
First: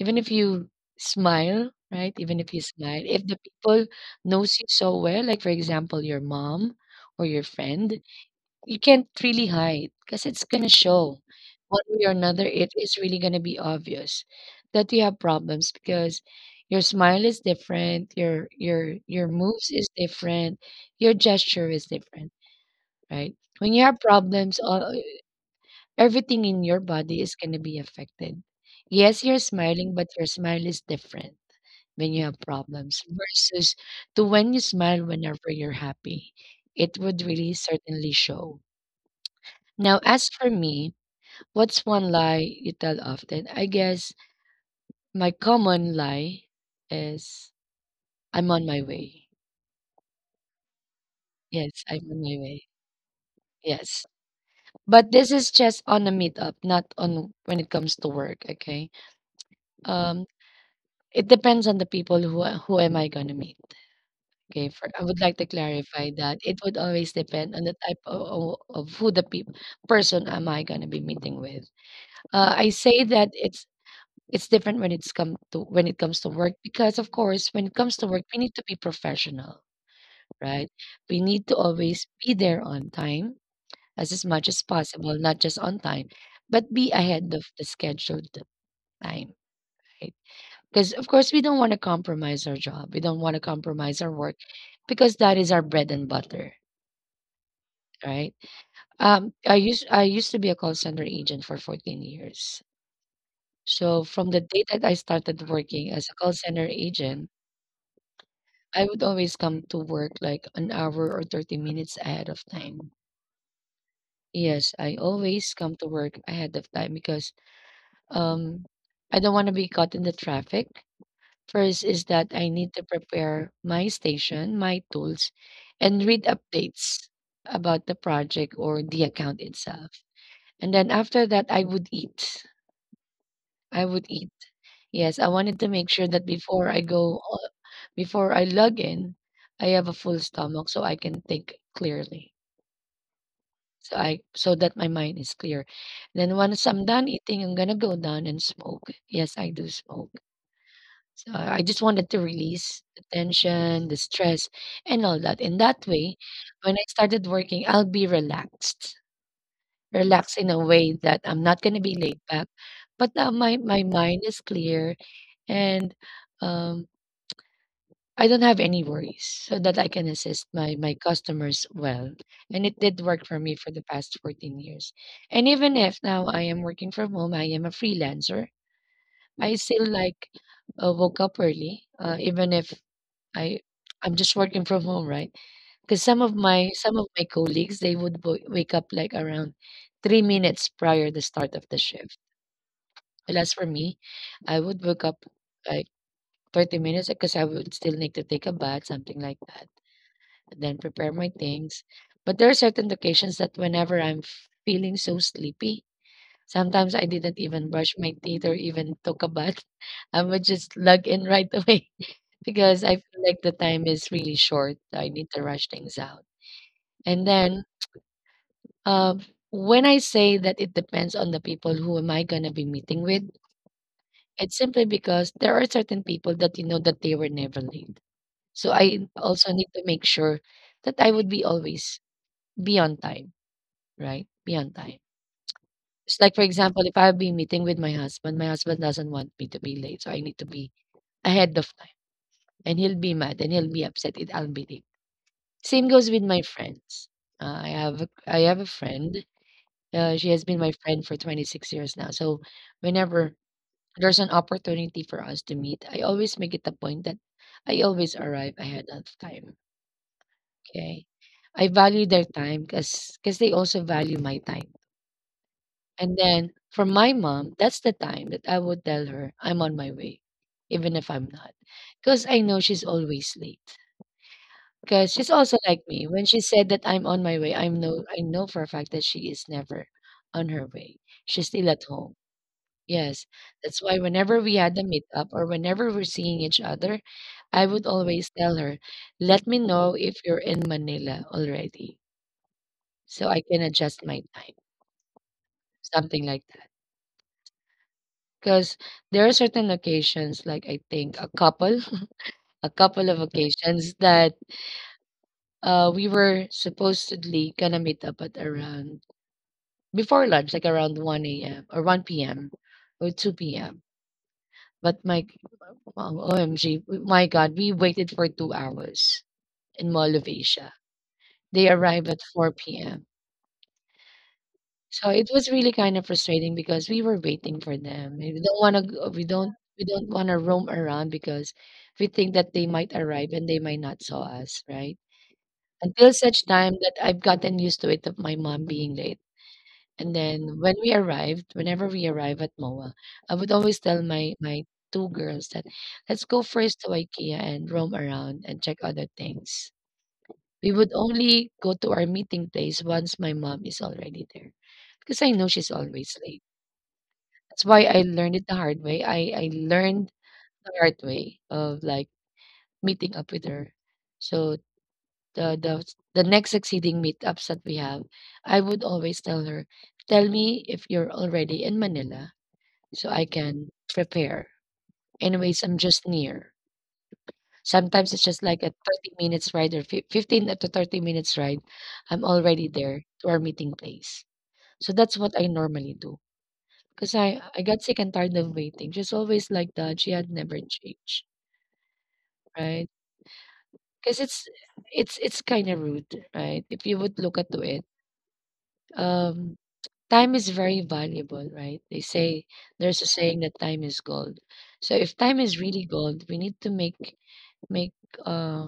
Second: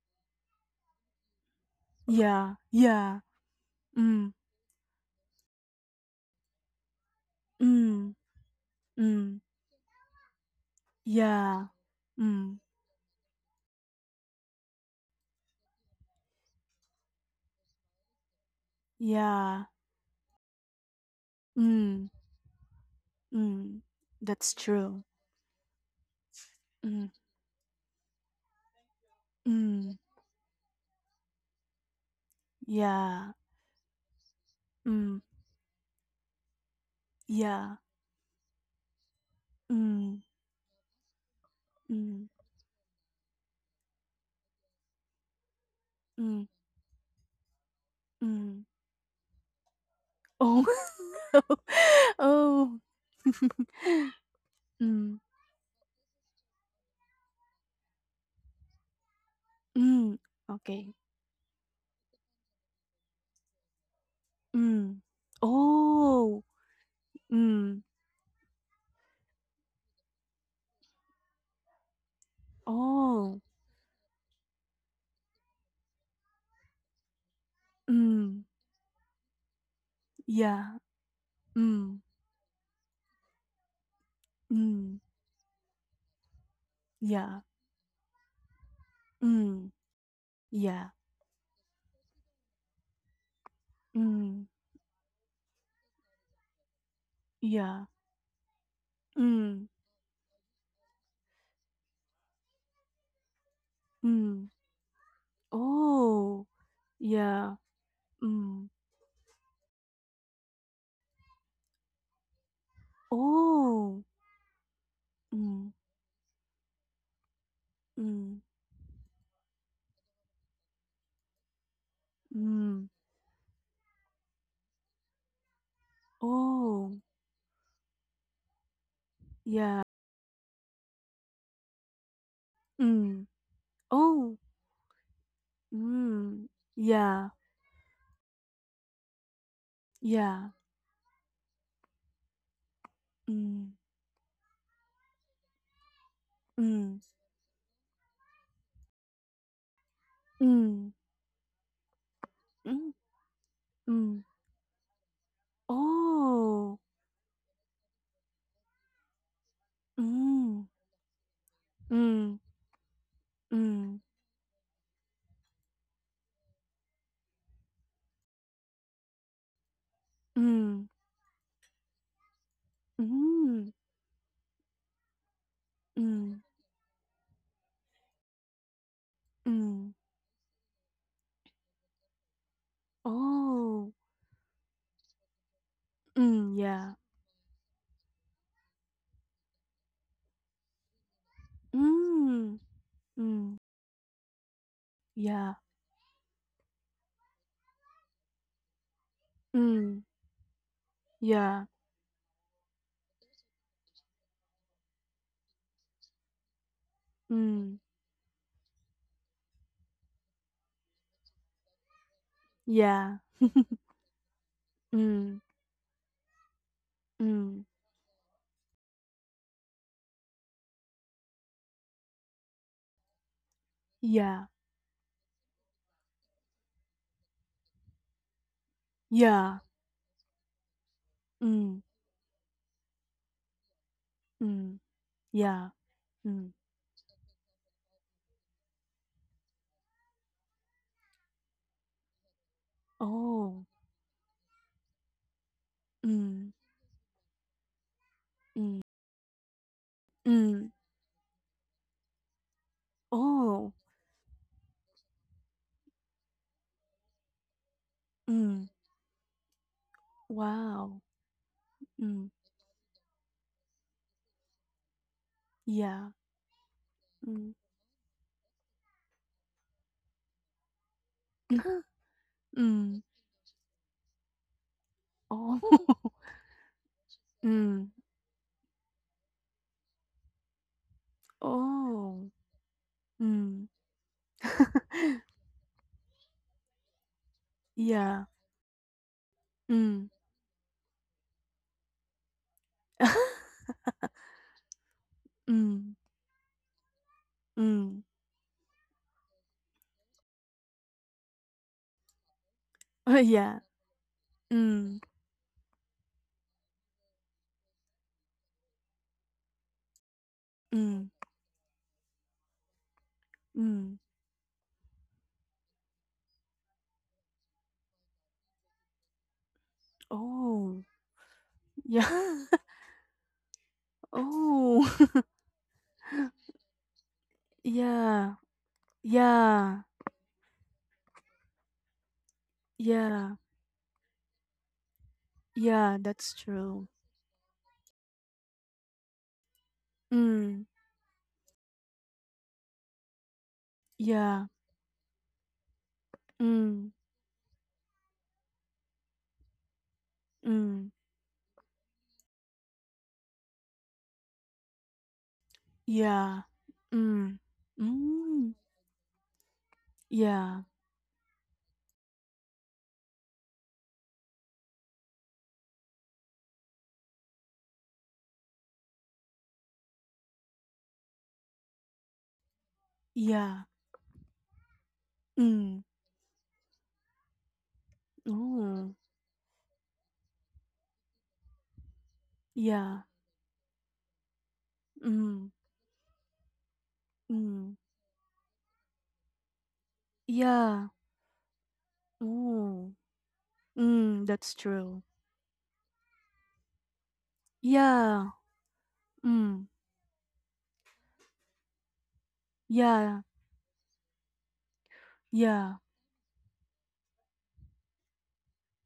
Speaker 1: even if you smile, right? Even if
Speaker 2: Yeah.
Speaker 1: you smile,
Speaker 2: Yeah.
Speaker 1: if the people
Speaker 2: Mm.
Speaker 1: knows you so well, like for example, your mom or your friend,
Speaker 2: Mm.
Speaker 1: you can't
Speaker 2: Mm.
Speaker 1: really hide because it's gonna show
Speaker 2: Yeah.
Speaker 1: one way or another.
Speaker 2: Mm.
Speaker 1: It is really gonna be obvious that you have problems because your smile is different, your
Speaker 2: Yeah.
Speaker 1: moves is different, your gesture is
Speaker 2: Mm.
Speaker 1: different, right?
Speaker 2: Mm.
Speaker 1: When you have
Speaker 2: That's
Speaker 1: problems,
Speaker 2: true.
Speaker 1: everything in your
Speaker 2: Mm.
Speaker 1: body is gonna be affected. Yes, you're
Speaker 2: Mm.
Speaker 1: smiling, but your smile is different when you have problems
Speaker 2: Yeah.
Speaker 1: versus to when you
Speaker 2: Mm.
Speaker 1: smile whenever you're happy. It would really
Speaker 2: Yeah.
Speaker 1: certainly show now,
Speaker 2: Mm.
Speaker 1: as for me, what's one
Speaker 2: Mm.
Speaker 1: lie you tell often? I guess my common
Speaker 2: Mm.
Speaker 1: lie is
Speaker 2: Mm.
Speaker 1: I'm on my way.
Speaker 2: Oh. No.
Speaker 1: Yes, I'm on my
Speaker 2: Oh.
Speaker 1: way. Yes.
Speaker 2: Mm.
Speaker 1: But this is just on a meetup, not on when it comes to work, okay?
Speaker 2: Mm.
Speaker 1: Um
Speaker 2: Okay.
Speaker 1: it depends on the people who am I going to meet. Okay,
Speaker 2: Mm.
Speaker 1: for, I would like to clarify
Speaker 2: Oh.
Speaker 1: that it would always depend on
Speaker 2: Mm.
Speaker 1: the type of who the peop person am I going to be meeting with. I say
Speaker 2: Oh.
Speaker 1: that it's different when it comes to work because of course when it comes to work
Speaker 2: Mm,
Speaker 1: we need to be professional,
Speaker 2: yeah,
Speaker 1: right? We need to
Speaker 2: mm,
Speaker 1: always be there on time as much as
Speaker 2: mm,
Speaker 1: possible, not just on time, but be
Speaker 2: yeah,
Speaker 1: ahead of the scheduled time,
Speaker 2: mm,
Speaker 1: right?
Speaker 2: yeah,
Speaker 1: Because of course we don't want to compromise our job. We don't want to compromise our
Speaker 2: mm,
Speaker 1: work because that is our bread and butter,
Speaker 2: yeah,
Speaker 1: right?
Speaker 2: mm,
Speaker 1: I used to be a call center agent for 14 years. So from
Speaker 2: mm.
Speaker 1: the day that I started working as a
Speaker 2: Oh,
Speaker 1: call center agent,
Speaker 2: yeah, mm,
Speaker 1: I would always come to work like an hour or 30 minutes ahead of time.
Speaker 2: oh,
Speaker 1: Yes, I always
Speaker 2: mm,
Speaker 1: come to work ahead of time because
Speaker 2: mm,
Speaker 1: um I don't want to be caught in the traffic. First is that I
Speaker 2: mm,
Speaker 1: need to prepare my station, my tools, and read
Speaker 2: oh,
Speaker 1: updates about the project or the account
Speaker 2: yeah,
Speaker 1: itself. And then after that, I would eat.
Speaker 2: mm,
Speaker 1: I would
Speaker 2: oh,
Speaker 1: eat. Yes, I wanted to make sure that
Speaker 2: mm,
Speaker 1: before I
Speaker 2: yeah,
Speaker 1: go, before I log in, I have a full
Speaker 2: yeah,
Speaker 1: stomach so I can think clearly.
Speaker 2: mm,
Speaker 1: So that my mind is clear. Then once
Speaker 2: mm,
Speaker 1: I'm done eating, I'm gonna go down and smoke. Yes, I do smoke.
Speaker 2: mm,
Speaker 1: So I just wanted to
Speaker 2: mm,
Speaker 1: release the tension, the
Speaker 2: mm,
Speaker 1: stress, and all that. In that way,
Speaker 2: oh,
Speaker 1: when I started working, I'll be relaxed. Relaxed
Speaker 2: mm,
Speaker 1: in a way that I'm not gonna be
Speaker 2: mm,
Speaker 1: laid back, but now my
Speaker 2: mm,
Speaker 1: my mind is clear, and um, I don't have any worries so that I can assist
Speaker 2: mm,
Speaker 1: my customers well. And it did work for
Speaker 2: mm,
Speaker 1: me for the past 14 years. And even if
Speaker 2: mm,
Speaker 1: now I am working from home, I am a freelancer. I
Speaker 2: mm.
Speaker 1: still like woke up early, even if I
Speaker 2: Oh.
Speaker 1: I'm just working from home, right? Because some of
Speaker 2: Mm,
Speaker 1: my
Speaker 2: yeah.
Speaker 1: some of my colleagues they would wake up like around 3 minutes prior the start of the shift.
Speaker 2: Mm.
Speaker 1: But
Speaker 2: Mm.
Speaker 1: as for me, I would wake up
Speaker 2: Yeah.
Speaker 1: like 30 minutes because I would still need to take a bath, something like that,
Speaker 2: Mm.
Speaker 1: then prepare my
Speaker 2: Yeah.
Speaker 1: things. But there are certain occasions that whenever I'm feeling so sleepy, sometimes I didn't
Speaker 2: Mm.
Speaker 1: even brush my teeth or even took a bath. I would just log in right away because I
Speaker 2: Yeah.
Speaker 1: feel like the time is really short. So I
Speaker 2: Mm.
Speaker 1: need to rush things out. And
Speaker 2: Mm.
Speaker 1: then um, when I say that, it depends on the people who am I going to be meeting with.
Speaker 2: Yeah.
Speaker 1: It's simply because there are certain people that you know that they were never late. So I
Speaker 2: Yeah.
Speaker 1: also need to make sure that I would be
Speaker 2: Mm.
Speaker 1: always be on time. Right? Be
Speaker 2: Mm.
Speaker 1: on time.
Speaker 2: Yeah.
Speaker 1: It's like,
Speaker 2: Mm.
Speaker 1: for example, if I'll be meeting with my husband doesn't want me to be late, so I need to be ahead of time, and he'll be mad
Speaker 2: Oh.
Speaker 1: and he'll be upset if I'll be late. Same goes with
Speaker 2: Mm.
Speaker 1: my friends. I have a friend. She has
Speaker 2: Mm.
Speaker 1: been my friend for 26 years now. So whenever
Speaker 2: Oh.
Speaker 1: there's an opportunity for us to meet, I always make it a point that I always
Speaker 2: Mm.
Speaker 1: arrive ahead of time.
Speaker 2: Wow.
Speaker 1: Okay, I value
Speaker 2: Mm.
Speaker 1: their time because they also value my time.
Speaker 2: Yeah.
Speaker 1: And then for my
Speaker 2: Mm.
Speaker 1: mom, that's the time that I would tell her I'm on my way, even if I'm not, because I know she's
Speaker 2: Mm.
Speaker 1: always late. Because she's
Speaker 2: Oh.
Speaker 1: also like me. When she said that I'm on my way, I
Speaker 2: Mm.
Speaker 1: am no I know for a fact that she is never on her way. She's still at
Speaker 2: Oh.
Speaker 1: home. Yes,
Speaker 2: Mm.
Speaker 1: that's why whenever we had a meetup or whenever we're seeing each other, I would
Speaker 2: Yeah.
Speaker 1: always tell her, "Let me
Speaker 2: Mm.
Speaker 1: know if you're in Manila already, so I can adjust my time."
Speaker 2: Mm.
Speaker 1: Something like that.
Speaker 2: Mm.
Speaker 1: Because there are certain occasions, like I think a couple, a couple of
Speaker 2: Yeah.
Speaker 1: occasions that
Speaker 2: Mm.
Speaker 1: we were supposedly gonna meet up at around before lunch, like
Speaker 2: Mm,
Speaker 1: around 1 a.m. or 1 p.m. or 2 p.m.
Speaker 2: mm.
Speaker 1: But my Wow, OMG. My God, we waited for 2 hours in Mall of
Speaker 2: Oh,
Speaker 1: Asia. They arrived at
Speaker 2: yeah.
Speaker 1: 4 p.m.
Speaker 2: Oh,
Speaker 1: So it was really kind of frustrating because we were waiting for them.
Speaker 2: yeah.
Speaker 1: We don't want to
Speaker 2: Yeah.
Speaker 1: we don't want to roam around because we think that they might
Speaker 2: Yeah.
Speaker 1: arrive and they might not saw us, right?
Speaker 2: Yeah,
Speaker 1: Until
Speaker 2: that's
Speaker 1: such
Speaker 2: true.
Speaker 1: time that I've gotten used to it of my mom being late. And
Speaker 2: Mm.
Speaker 1: then when we arrived, whenever we arrive at MOA, I would always tell
Speaker 2: Yeah.
Speaker 1: my two girls that let's go
Speaker 2: Mm.
Speaker 1: first to IKEA and roam around and check other things.
Speaker 2: Mm.
Speaker 1: We would only go to our meeting place once my mom is already there because I know she's always
Speaker 2: Yeah.
Speaker 1: late.
Speaker 2: Mm.
Speaker 1: That's why I learned
Speaker 2: Mm.
Speaker 1: it the hard way. I learned
Speaker 2: Yeah.
Speaker 1: the hard way of like meeting up with her. So the the the next succeeding meetups that we have, I would always tell her, tell me if you're already in Manila so I
Speaker 2: Yeah.
Speaker 1: can prepare. Anyways,
Speaker 2: Mm.
Speaker 1: I'm just near. Sometimes it's just like a
Speaker 2: Oh.
Speaker 1: 30 minutes ride, or 15 to 30 minutes ride. I'm already
Speaker 2: Yeah.
Speaker 1: there to our meeting place. So that's
Speaker 2: Mm.
Speaker 1: what I normally do. 'Cause I
Speaker 2: Mm.
Speaker 1: I got sick and tired of waiting. She's always like that, she had never
Speaker 2: Yeah.
Speaker 1: changed,
Speaker 2: Oh.
Speaker 1: right?
Speaker 2: Mm,
Speaker 1: Cause
Speaker 2: that's
Speaker 1: it's
Speaker 2: true.
Speaker 1: it's it's kinda rude, right? If you would look into it,
Speaker 2: Yeah. Mm.
Speaker 1: um, time is very valuable, right? They say there's a
Speaker 2: Yeah.
Speaker 1: saying that time is gold. So if time is
Speaker 2: Yeah.
Speaker 1: really gold, we need to make, uh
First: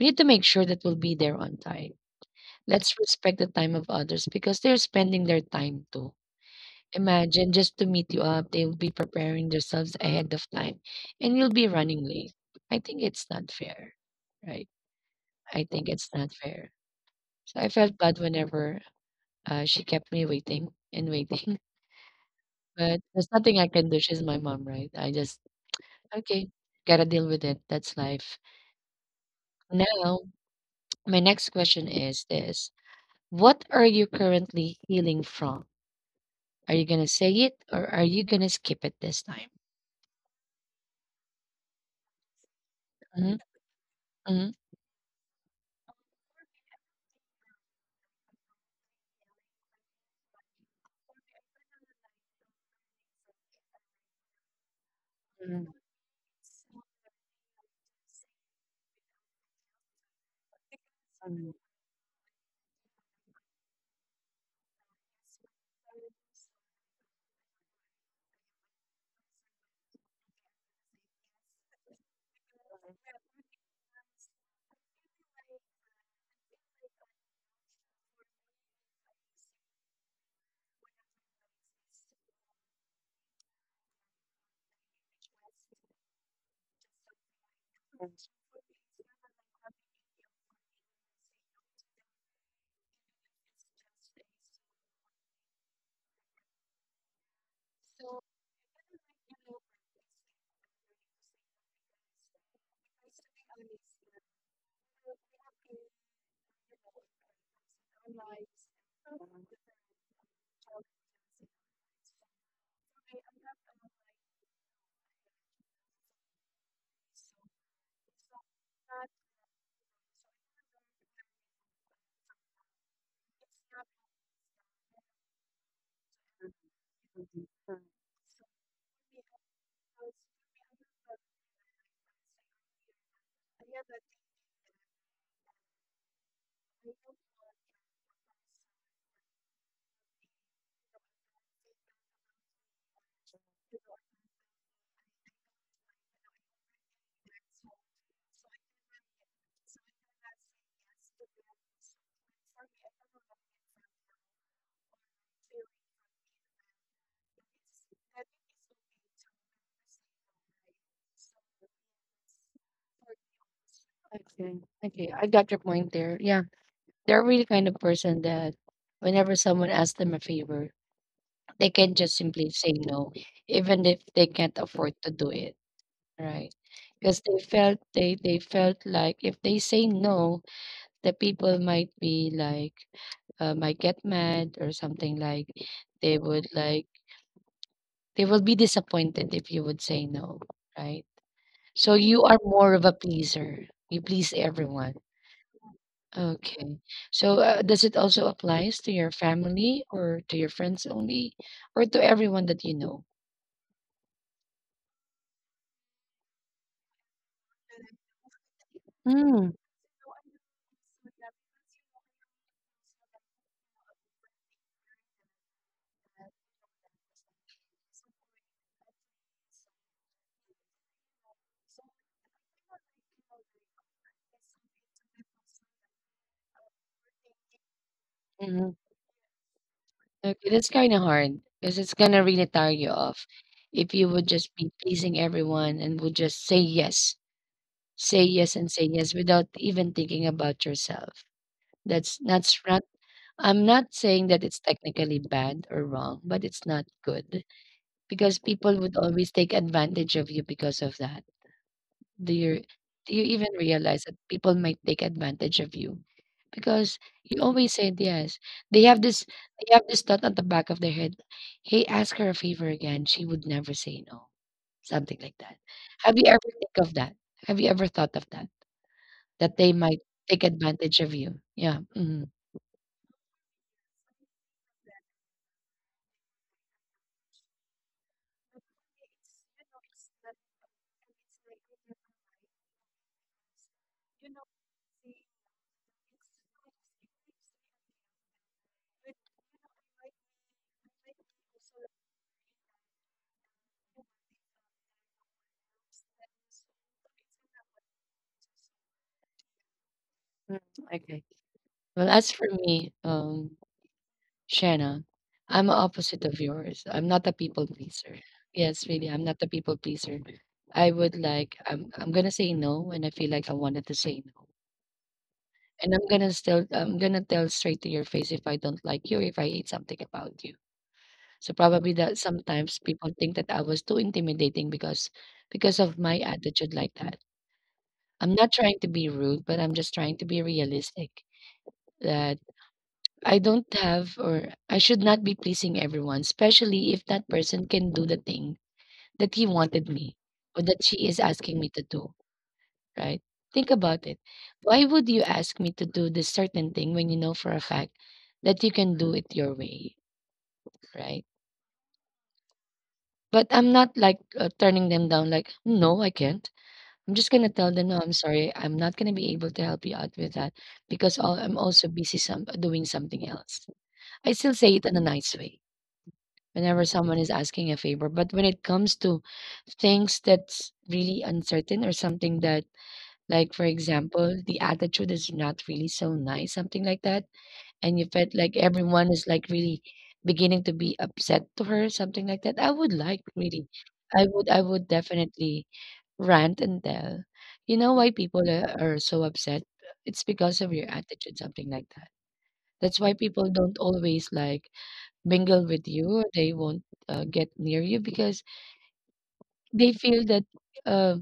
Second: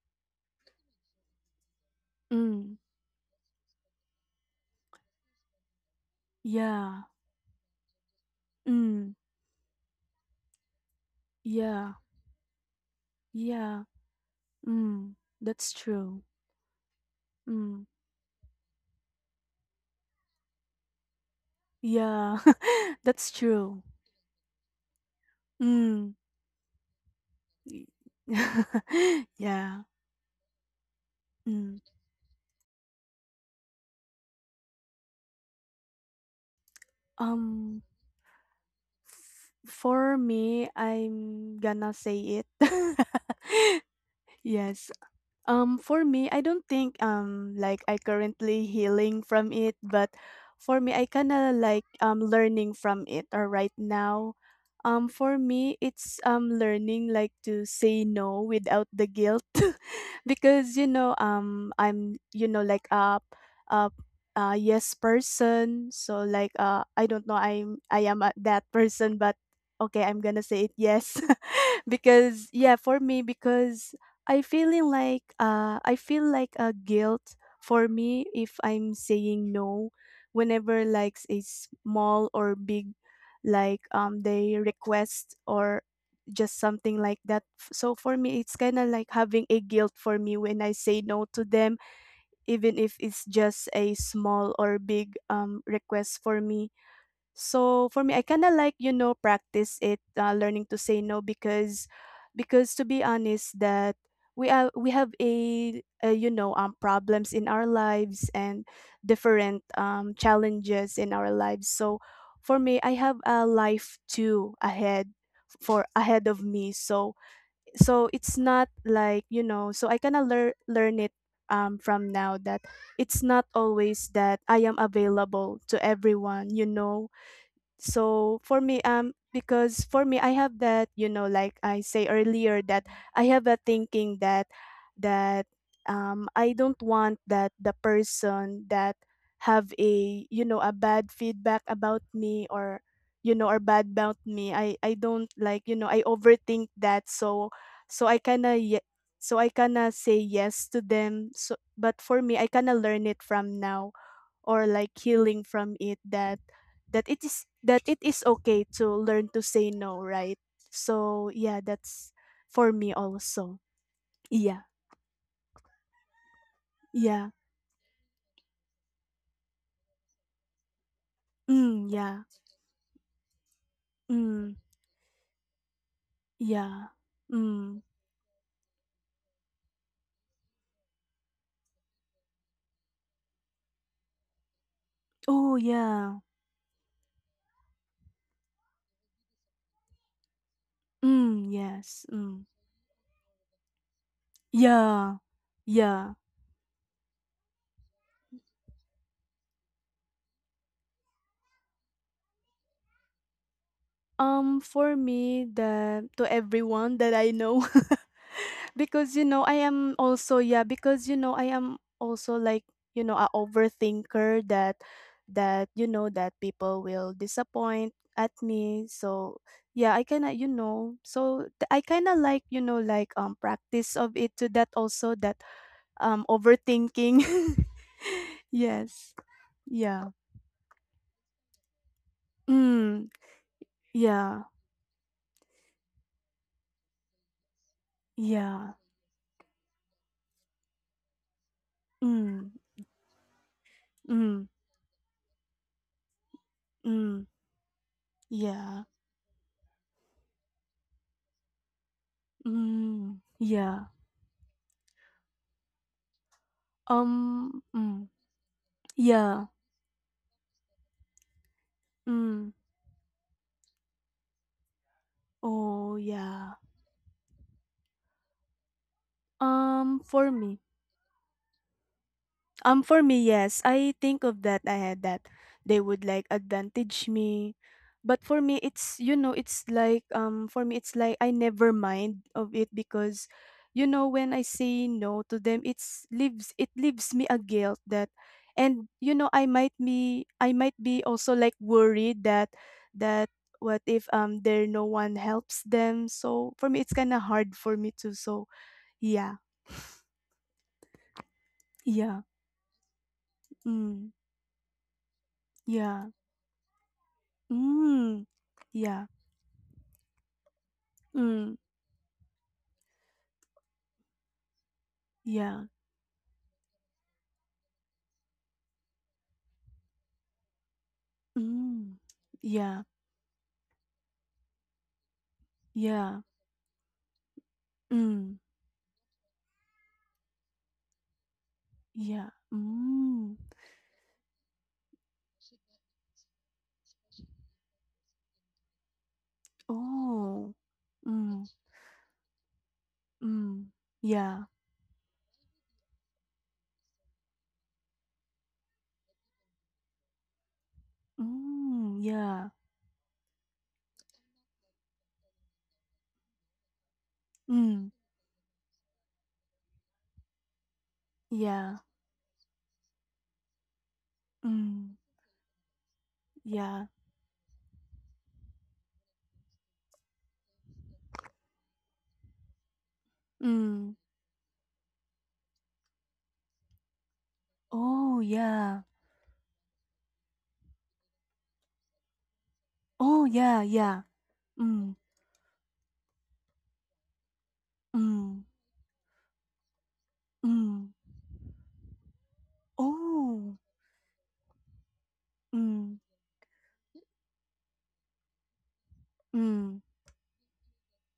Speaker 1: we need to make sure that we'll be there on time.
Speaker 2: Mm.
Speaker 1: Let's respect the time of others because they're spending their time too.
Speaker 2: Yeah.
Speaker 1: Imagine just to meet you up, they'll be
Speaker 2: Mm.
Speaker 1: preparing themselves ahead of time and you'll be
Speaker 2: Yeah.
Speaker 1: running late. I think it's not
Speaker 2: Yeah.
Speaker 1: fair, right?
Speaker 2: Mm.
Speaker 1: I
Speaker 2: That's
Speaker 1: think it's
Speaker 2: true.
Speaker 1: not fair. So I
Speaker 2: Mm.
Speaker 1: felt bad whenever she kept me waiting and waiting,
Speaker 2: Yeah.
Speaker 1: but there's
Speaker 2: That's
Speaker 1: nothing I
Speaker 2: true.
Speaker 1: can do. She's my mom, right? I just,
Speaker 2: Mm.
Speaker 1: okay, gotta deal with it.
Speaker 2: y-
Speaker 1: That's life.
Speaker 2: Yeah.
Speaker 1: Now, my next
Speaker 2: Mm.
Speaker 1: question is this. What are you currently healing from? Are you gonna say it
Speaker 2: Um,
Speaker 1: or are you gonna skip it this time?
Speaker 2: for me, I'm gonna say it.
Speaker 1: Hmm.
Speaker 2: Yes. For me, I don't think like I currently healing from it, but for me, I kind of like learning from it. Or right now, for
Speaker 1: Hmm.
Speaker 2: me, it's learning like to say no without the guilt, because I'm like a a, a yes person, so like I don't know I am a, that person, but okay, I'm gonna say it yes, because yeah, for me because I feeling like I feel like a guilt for me if I'm saying no whenever like a small or big like they request or just something like that. So for me it's kind of like having a guilt for me when I say no to them even if it's just a small or big request for me. So for me, I kind of like practice it learning to say no because to be honest that we have a problems in our lives and different challenges in our lives. So for me, I have a life too ahead for ahead of me. So so it's not like so I kind of learn it from now that it's not always that I am available to everyone,
Speaker 1: Mhm. Correct.
Speaker 2: so for me because for me I have that like I say earlier that I have a thinking that that I don't want that the person that have a a bad feedback about me or or bad about me I don't like I overthink that so so I kind of so I kind of say yes to them so but for me I kind of learn it from now or like healing from it that that it is okay to learn to say no, right? So yeah, that's for me also.
Speaker 1: Okay.
Speaker 2: Yeah.
Speaker 1: Okay. I got your point there. Yeah. They're really
Speaker 2: Yeah.
Speaker 1: kind of person that whenever someone asks them a favor, they can just
Speaker 2: Mm,
Speaker 1: simply
Speaker 2: yeah.
Speaker 1: say no, even if they can't
Speaker 2: Mm,
Speaker 1: afford to do it. Right. Because
Speaker 2: yeah.
Speaker 1: they felt they
Speaker 2: Mm.
Speaker 1: they felt like if they say no, the people might be like might get mad or something like
Speaker 2: Oh
Speaker 1: they would
Speaker 2: yeah.
Speaker 1: like they will be disappointed if you would say no. Right.
Speaker 2: Mm,
Speaker 1: So you are
Speaker 2: yes.
Speaker 1: more of
Speaker 2: Mm.
Speaker 1: a pleaser. You please everyone.
Speaker 2: Yeah. Yeah.
Speaker 1: Okay. So, does it also applies to your family or to your friends only or to everyone that you know?
Speaker 2: For me the to everyone that I know. Because,
Speaker 1: Mm,
Speaker 2: you know, I am also yeah, because, you know, I am also like, you know, a overthinker that you know, that people will disappoint at me. So, yeah, I kind of, you know, so I kind of like, you know, like practice of it to that also that overthinking.
Speaker 1: mhm.
Speaker 2: Yes. Yeah.
Speaker 1: Okay, that's kind of hard because it's gonna really tire you
Speaker 2: Mm,
Speaker 1: off if you would just
Speaker 2: yeah.
Speaker 1: be pleasing everyone and would just say yes and
Speaker 2: Yeah.
Speaker 1: say yes without even thinking about yourself. That's
Speaker 2: Mm,
Speaker 1: not. I'm not saying that
Speaker 2: mm,
Speaker 1: it's technically bad or wrong, but it's not
Speaker 2: mm.
Speaker 1: good because people
Speaker 2: Yeah.
Speaker 1: would always take advantage of you because of that. Do you do you
Speaker 2: Mm,
Speaker 1: even
Speaker 2: yeah.
Speaker 1: realize that people might take advantage of you? Because you
Speaker 2: Um,
Speaker 1: always said
Speaker 2: mm,
Speaker 1: yes. They have this
Speaker 2: yeah.
Speaker 1: they have this thought at the back of their head. Hey, ask her a
Speaker 2: Mm.
Speaker 1: favor again. She would never say no. Something like that.
Speaker 2: Oh,
Speaker 1: Have you ever
Speaker 2: yeah.
Speaker 1: think of that? Have you ever thought of that? That they might
Speaker 2: For
Speaker 1: take
Speaker 2: me.
Speaker 1: advantage of you. Yeah. Mhm.
Speaker 2: For me, yes. I think of that. I had that. They would like advantage me. But for me, it's, you know, it's like, for me, it's like I never mind of it because, you know, when I say no to them, it leaves me a guilt that, and, you know, I might be also like worried that, that what if, there no one helps them. So for me, it's kind of hard for me to, so, yeah,
Speaker 1: Mm. Okay. Well,
Speaker 2: yeah,
Speaker 1: as for me,
Speaker 2: mm,
Speaker 1: Shannon, I'm
Speaker 2: yeah,
Speaker 1: opposite of yours. I'm not a people pleaser.
Speaker 2: mm,
Speaker 1: Yes, really,
Speaker 2: yeah,
Speaker 1: I'm not a people pleaser. I would like
Speaker 2: mm,
Speaker 1: I'm gonna say no when I feel like I wanted to say no.
Speaker 2: yeah,
Speaker 1: And I'm gonna tell straight to your face if I don't like you if I hate something about you. So probably
Speaker 2: mm,
Speaker 1: that sometimes
Speaker 2: yeah,
Speaker 1: people think that I was too intimidating because of my
Speaker 2: yeah,
Speaker 1: attitude like that. I'm
Speaker 2: mm,
Speaker 1: not trying to be rude, but I'm just trying to be realistic.
Speaker 2: yeah,
Speaker 1: That
Speaker 2: mm,
Speaker 1: I don't have, or I should not be pleasing everyone, especially if that person can do the thing that he wanted me
Speaker 2: oh,
Speaker 1: or that she is
Speaker 2: mm,
Speaker 1: asking me to do, right? Think
Speaker 2: mm,
Speaker 1: about it.
Speaker 2: yeah,
Speaker 1: Why would you ask me to do this certain thing when you know for a fact that you can do it your way, right?
Speaker 2: mm, yeah,
Speaker 1: But I'm not like turning them down, like, no, I can't. I'm just going to tell them,
Speaker 2: mm,
Speaker 1: no, I'm sorry. I'm not going to be able to help you out with that because I'm
Speaker 2: yeah,
Speaker 1: also busy some, doing something else. I still say it in
Speaker 2: mm,
Speaker 1: a nice way whenever
Speaker 2: yeah,
Speaker 1: someone is asking a favor. But when it comes to things that's really uncertain or something that, like, for
Speaker 2: mm,
Speaker 1: example, the attitude is not really so nice, something like that, and you
Speaker 2: oh,
Speaker 1: felt like
Speaker 2: yeah,
Speaker 1: everyone is like really beginning to be upset to her, something like that, I would like
Speaker 2: oh, yeah,
Speaker 1: really.
Speaker 2: yeah,
Speaker 1: I would
Speaker 2: mm,
Speaker 1: definitely rant and tell. You know why people
Speaker 2: mm,
Speaker 1: are so upset? It's because of your
Speaker 2: mm,
Speaker 1: attitude, something like that. That's why people
Speaker 2: oh,
Speaker 1: don't always like mingle with
Speaker 2: mm,
Speaker 1: you. They won't get near you because
Speaker 2: mm,
Speaker 1: they feel that uh,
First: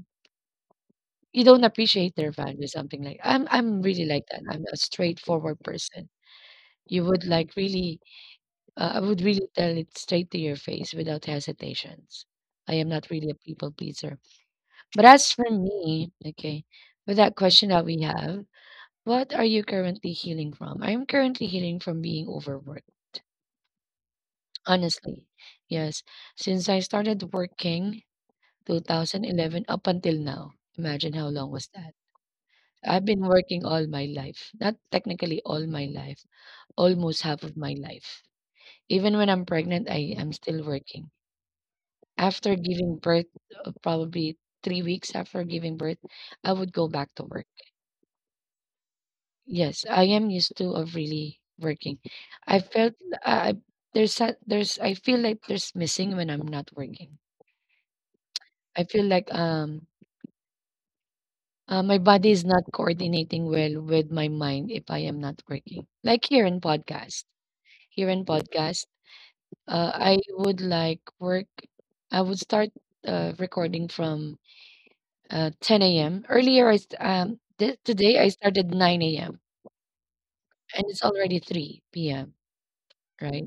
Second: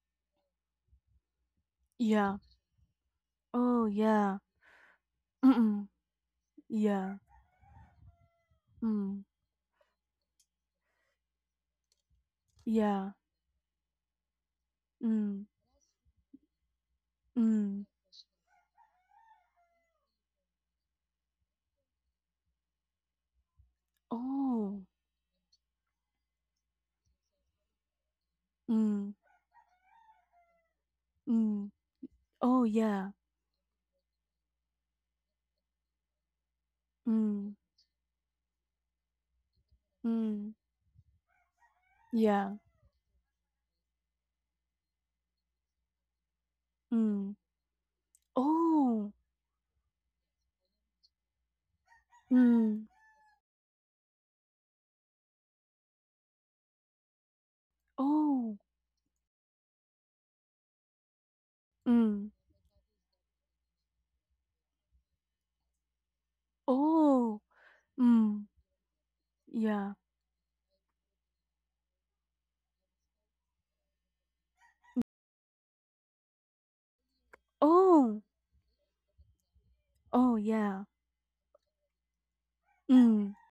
Speaker 1: you don't appreciate their
Speaker 2: yeah,
Speaker 1: value. Something like I'm. I'm
Speaker 2: oh,
Speaker 1: really like
Speaker 2: yeah,
Speaker 1: that. I'm a
Speaker 2: mm,
Speaker 1: straightforward
Speaker 2: mm,
Speaker 1: person. You
Speaker 2: yeah.
Speaker 1: would like really. I would
Speaker 2: Mm,
Speaker 1: really tell it straight to your face without hesitations. I am not
Speaker 2: yeah.
Speaker 1: really a people pleaser. But as
Speaker 2: Mm,
Speaker 1: for me, okay, with that question that
Speaker 2: mm.
Speaker 1: we have, what are you currently healing from? I'm currently healing from being overworked.
Speaker 2: Oh.
Speaker 1: Honestly, yes. Since I started working
Speaker 2: Mm,
Speaker 1: 2011 up until now. Imagine how long was
Speaker 2: mm.
Speaker 1: that.
Speaker 2: Oh,
Speaker 1: I've
Speaker 2: yeah.
Speaker 1: been working all my life. Not technically all my life, almost half
Speaker 2: Mm,
Speaker 1: of my life. Even when I'm pregnant, I am
Speaker 2: mm.
Speaker 1: still working. After
Speaker 2: Yeah.
Speaker 1: giving birth, probably 3 weeks after giving birth, I would go back to
Speaker 2: Mm.
Speaker 1: work.
Speaker 2: Oh.
Speaker 1: Yes, I am used to of really working. I
Speaker 2: Mm.
Speaker 1: felt I I- there's I feel like there's missing when I'm not working.
Speaker 2: Oh.
Speaker 1: I feel like my
Speaker 2: Mm.
Speaker 1: body is not coordinating well with my mind if I am not working. Like
Speaker 2: Oh.
Speaker 1: here in
Speaker 2: Mm.
Speaker 1: podcast,
Speaker 2: Yeah.
Speaker 1: I would like work. I would start recording from 10 a.m. Earlier,
Speaker 2: Oh.
Speaker 1: today I started 9 a.m.
Speaker 2: Oh, yeah.
Speaker 1: and it's already 3 p.m.
Speaker 2: Mm.
Speaker 1: Right,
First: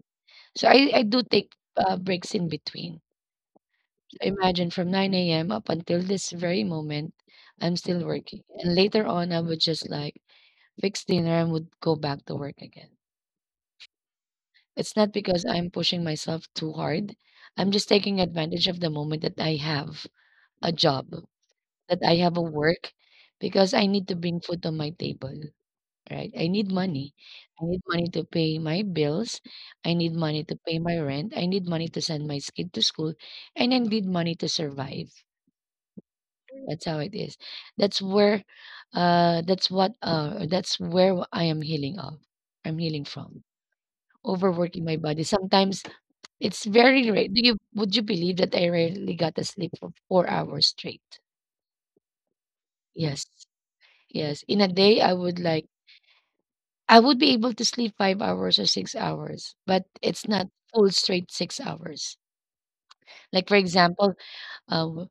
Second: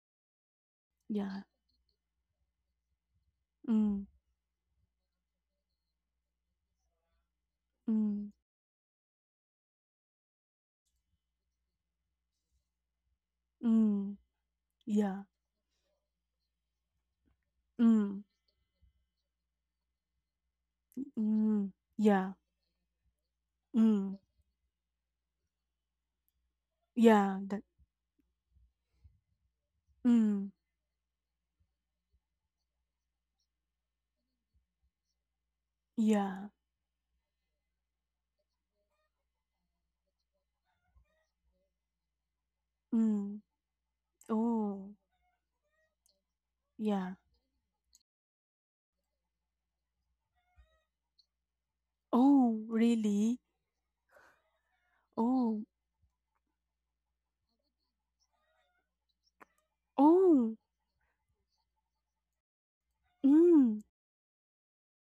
Speaker 1: so I do
Speaker 2: Yeah.
Speaker 1: take breaks in between.
Speaker 2: Mm.
Speaker 1: Imagine from 9 a.m. up until this very moment, I'm still
Speaker 2: Mm.
Speaker 1: working, and later on I would just like fix dinner and would go back to work again.
Speaker 2: Mm.
Speaker 1: It's not
Speaker 2: Yeah.
Speaker 1: because I'm pushing myself too hard. I'm just taking
Speaker 2: Mm.
Speaker 1: advantage of the moment that I have a job,
Speaker 2: Mm.
Speaker 1: that I have
Speaker 2: Yeah.
Speaker 1: a work, because I need to
Speaker 2: Mm.
Speaker 1: bring food on my table, right? I need money.
Speaker 2: Yeah. That.
Speaker 1: I need money to pay my bills. I need money
Speaker 2: Mm.
Speaker 1: to pay my rent. I need money to send my kid to school. And I need money to survive.
Speaker 2: Yeah.
Speaker 1: That's how it is. That's where, that's where I am healing of. I'm healing
Speaker 2: Mm.
Speaker 1: from. Overworking
Speaker 2: Oh.
Speaker 1: my body. Sometimes it's very
Speaker 2: Yeah.
Speaker 1: rare. Do you would you believe that I rarely got a sleep for 4 hours straight?
Speaker 2: Oh,
Speaker 1: Yes.
Speaker 2: really?
Speaker 1: Yes. In a day, I would like
Speaker 2: Oh,
Speaker 1: I would be able to sleep 5 hours or 6 hours, but it's not
Speaker 2: oh,
Speaker 1: full straight 6 hours. Like, for
Speaker 2: mm,
Speaker 1: example, uh, w-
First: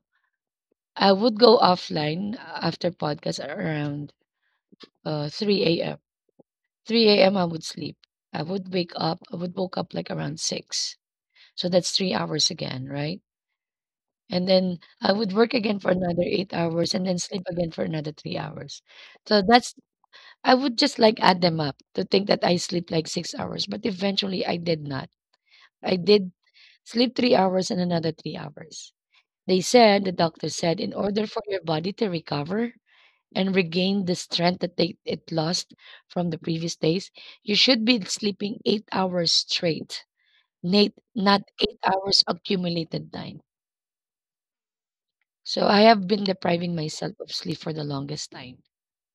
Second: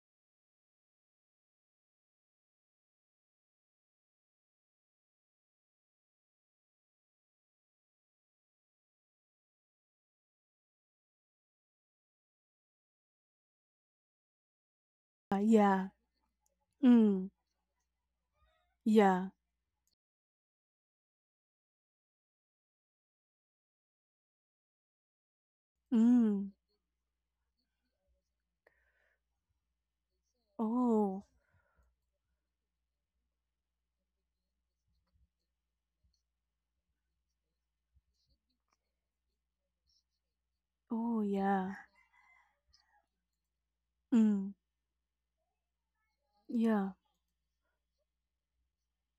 Speaker 1: I would go offline after podcast around 3 a.m. 3 a.m. I would sleep. I would wake up. I would woke up like around 6. So that's 3 hours again, right? And then I would work again
Speaker 2: yeah,
Speaker 1: for another 8 hours and then
Speaker 2: mm,
Speaker 1: sleep again for another 3 hours.
Speaker 2: yeah,
Speaker 1: So that's I would just like add them up to think that I sleep like 6 hours, but eventually I did not. I did
Speaker 2: mm,
Speaker 1: sleep 3 hours and another 3 hours. They said, the doctor said, in
Speaker 2: oh,
Speaker 1: order for your body to recover and regain the strength that it lost from the previous days, you should be sleeping 8 hours straight, Nate,
Speaker 2: oh,
Speaker 1: not
Speaker 2: yeah,
Speaker 1: 8 hours accumulated time.
Speaker 2: mm,
Speaker 1: So I have been depriving
Speaker 2: yeah,
Speaker 1: myself of sleep for the longest time.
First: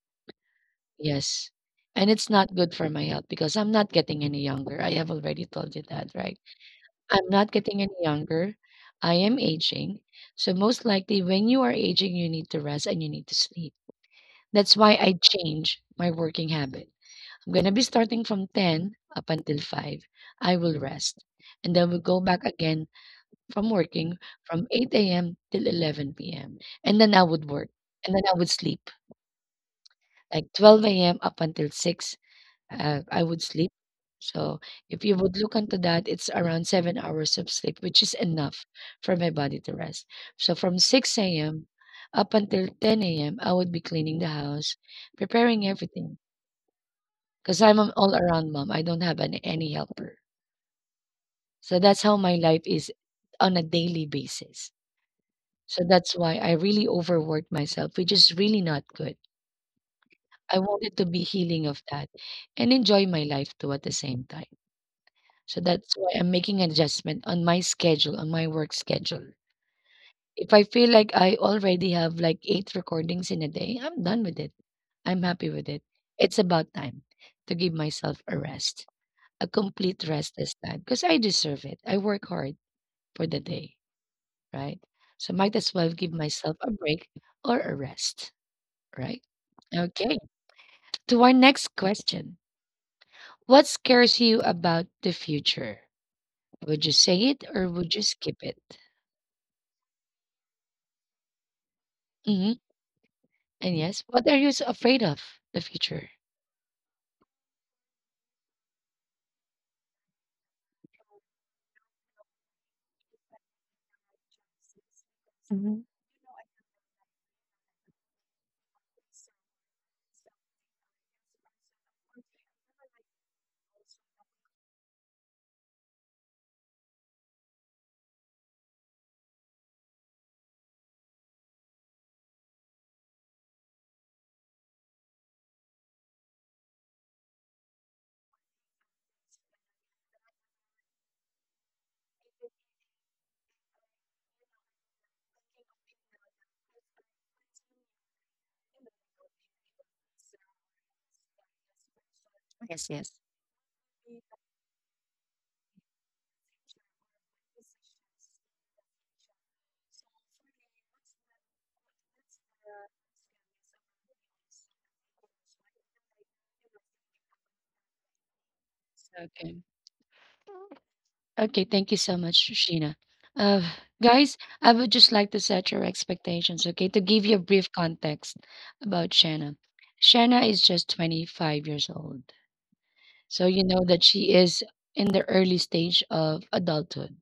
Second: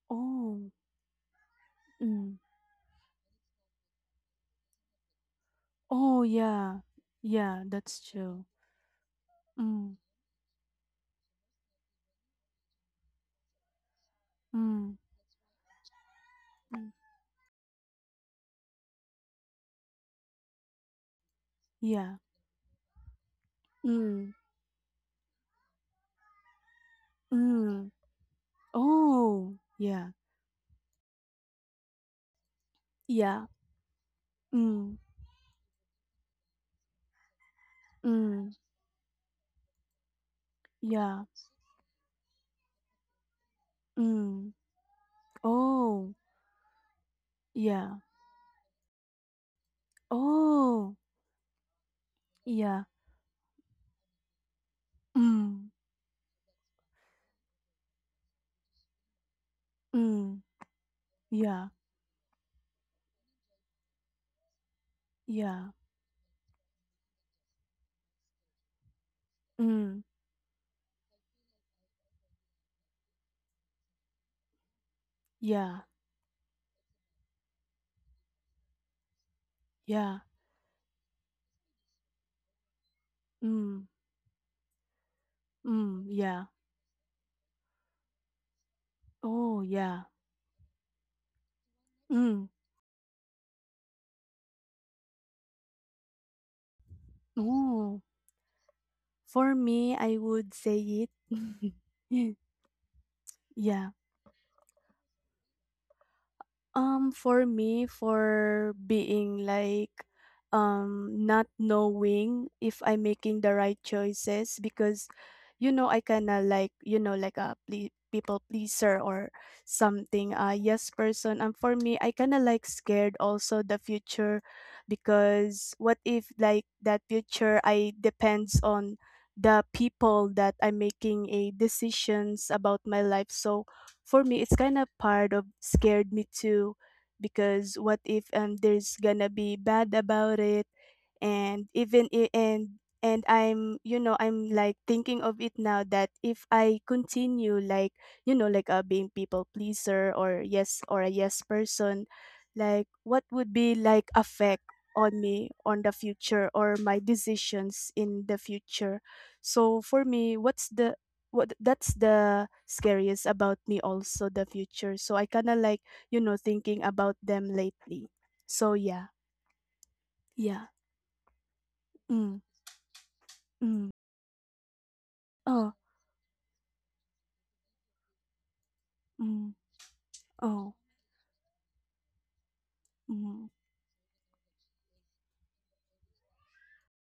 Speaker 2: oh,
Speaker 1: Yes. And it's
Speaker 2: mm,
Speaker 1: not good for my health because I'm not getting any younger. I have already told you that,
Speaker 2: oh,
Speaker 1: right?
Speaker 2: yeah,
Speaker 1: I'm not
Speaker 2: yeah,
Speaker 1: getting any
Speaker 2: that's true.
Speaker 1: younger. I am aging.
Speaker 2: Mm,
Speaker 1: So most likely when you are aging, you need to rest and you need to sleep. That's why
Speaker 2: mm,
Speaker 1: I change my working habit.
Speaker 2: mm,
Speaker 1: I'm going to be starting from 10 up until 5. I will rest. And then we'll go
Speaker 2: yeah,
Speaker 1: back again from working
Speaker 2: mm,
Speaker 1: from 8 a.m. till 11 p.m. And then I would work
Speaker 2: mm,
Speaker 1: and then I would sleep
Speaker 2: oh, yeah,
Speaker 1: like 12 AM up until 6, I would
Speaker 2: yeah,
Speaker 1: sleep. So
Speaker 2: mm,
Speaker 1: if you would look into that, it's around 7 hours of sleep, which is
Speaker 2: mm,
Speaker 1: enough for my body to rest. So from
Speaker 2: yeah,
Speaker 1: 6 AM up until 10 AM, I would be cleaning the
Speaker 2: mm,
Speaker 1: house, preparing
Speaker 2: oh,
Speaker 1: everything because I'm an
Speaker 2: yeah,
Speaker 1: all-around mom. I don't have any helper.
Speaker 2: oh,
Speaker 1: So that's how my life
Speaker 2: yeah,
Speaker 1: is on a daily basis.
Speaker 2: mm,
Speaker 1: So that's why I really overwork myself, which is really not good.
Speaker 2: mm,
Speaker 1: I wanted to be healing
Speaker 2: yeah,
Speaker 1: of that and enjoy my life too at the same time. So
Speaker 2: yeah,
Speaker 1: that's why I'm making an adjustment on my schedule, on my work schedule.
Speaker 2: mm,
Speaker 1: If I feel like I already have like eight recordings in a day, I'm done with it. I'm happy with it.
Speaker 2: yeah.
Speaker 1: It's about time to give myself a rest, a complete
Speaker 2: Yeah.
Speaker 1: rest this time, because I deserve it. I work hard for the day,
Speaker 2: Mm.
Speaker 1: right? So might as well
Speaker 2: Mm.
Speaker 1: give
Speaker 2: Yeah.
Speaker 1: myself a break or a rest, right?
Speaker 2: Oh, yeah.
Speaker 1: Okay, to our next question.
Speaker 2: Mm.
Speaker 1: What scares you about the future? Would you say it or would you
Speaker 2: Oh,
Speaker 1: skip it?
Speaker 2: for me, I would say it.
Speaker 1: Hmm. And
Speaker 2: Yeah.
Speaker 1: yes, what are you afraid of? The future.
Speaker 2: For me, for being like not knowing if I'm making the right choices because you
Speaker 1: Mhm.
Speaker 2: know I kinda like you know like a people pleaser or something a yes person and for me I kinda like scared also the future because what if like that future I depends on the people that I'm making a decisions about my life so for me it's kind of part of scared me too because what if there's gonna be bad about it and even and I'm you know I'm like thinking of it now that if I continue like you know like being people pleaser or yes or a yes person
Speaker 1: Yes,
Speaker 2: like
Speaker 1: yes.
Speaker 2: what would be like affect on me on the future or my decisions in the future so for me what's the what that's the scariest about me also the future so I kind of like you know thinking about them lately so yeah
Speaker 1: Okay.
Speaker 2: yeah
Speaker 1: Okay, thank you so much,
Speaker 2: mm,
Speaker 1: Sheena. Uh,
Speaker 2: mm.
Speaker 1: guys, I would just like to set
Speaker 2: Oh,
Speaker 1: your expectations, okay, to give you a brief context about Shanna.
Speaker 2: ừm,
Speaker 1: Shanna is
Speaker 2: oh,
Speaker 1: just 25 years old. So
Speaker 2: ừm,
Speaker 1: you know that she is in the early stage of adulthood,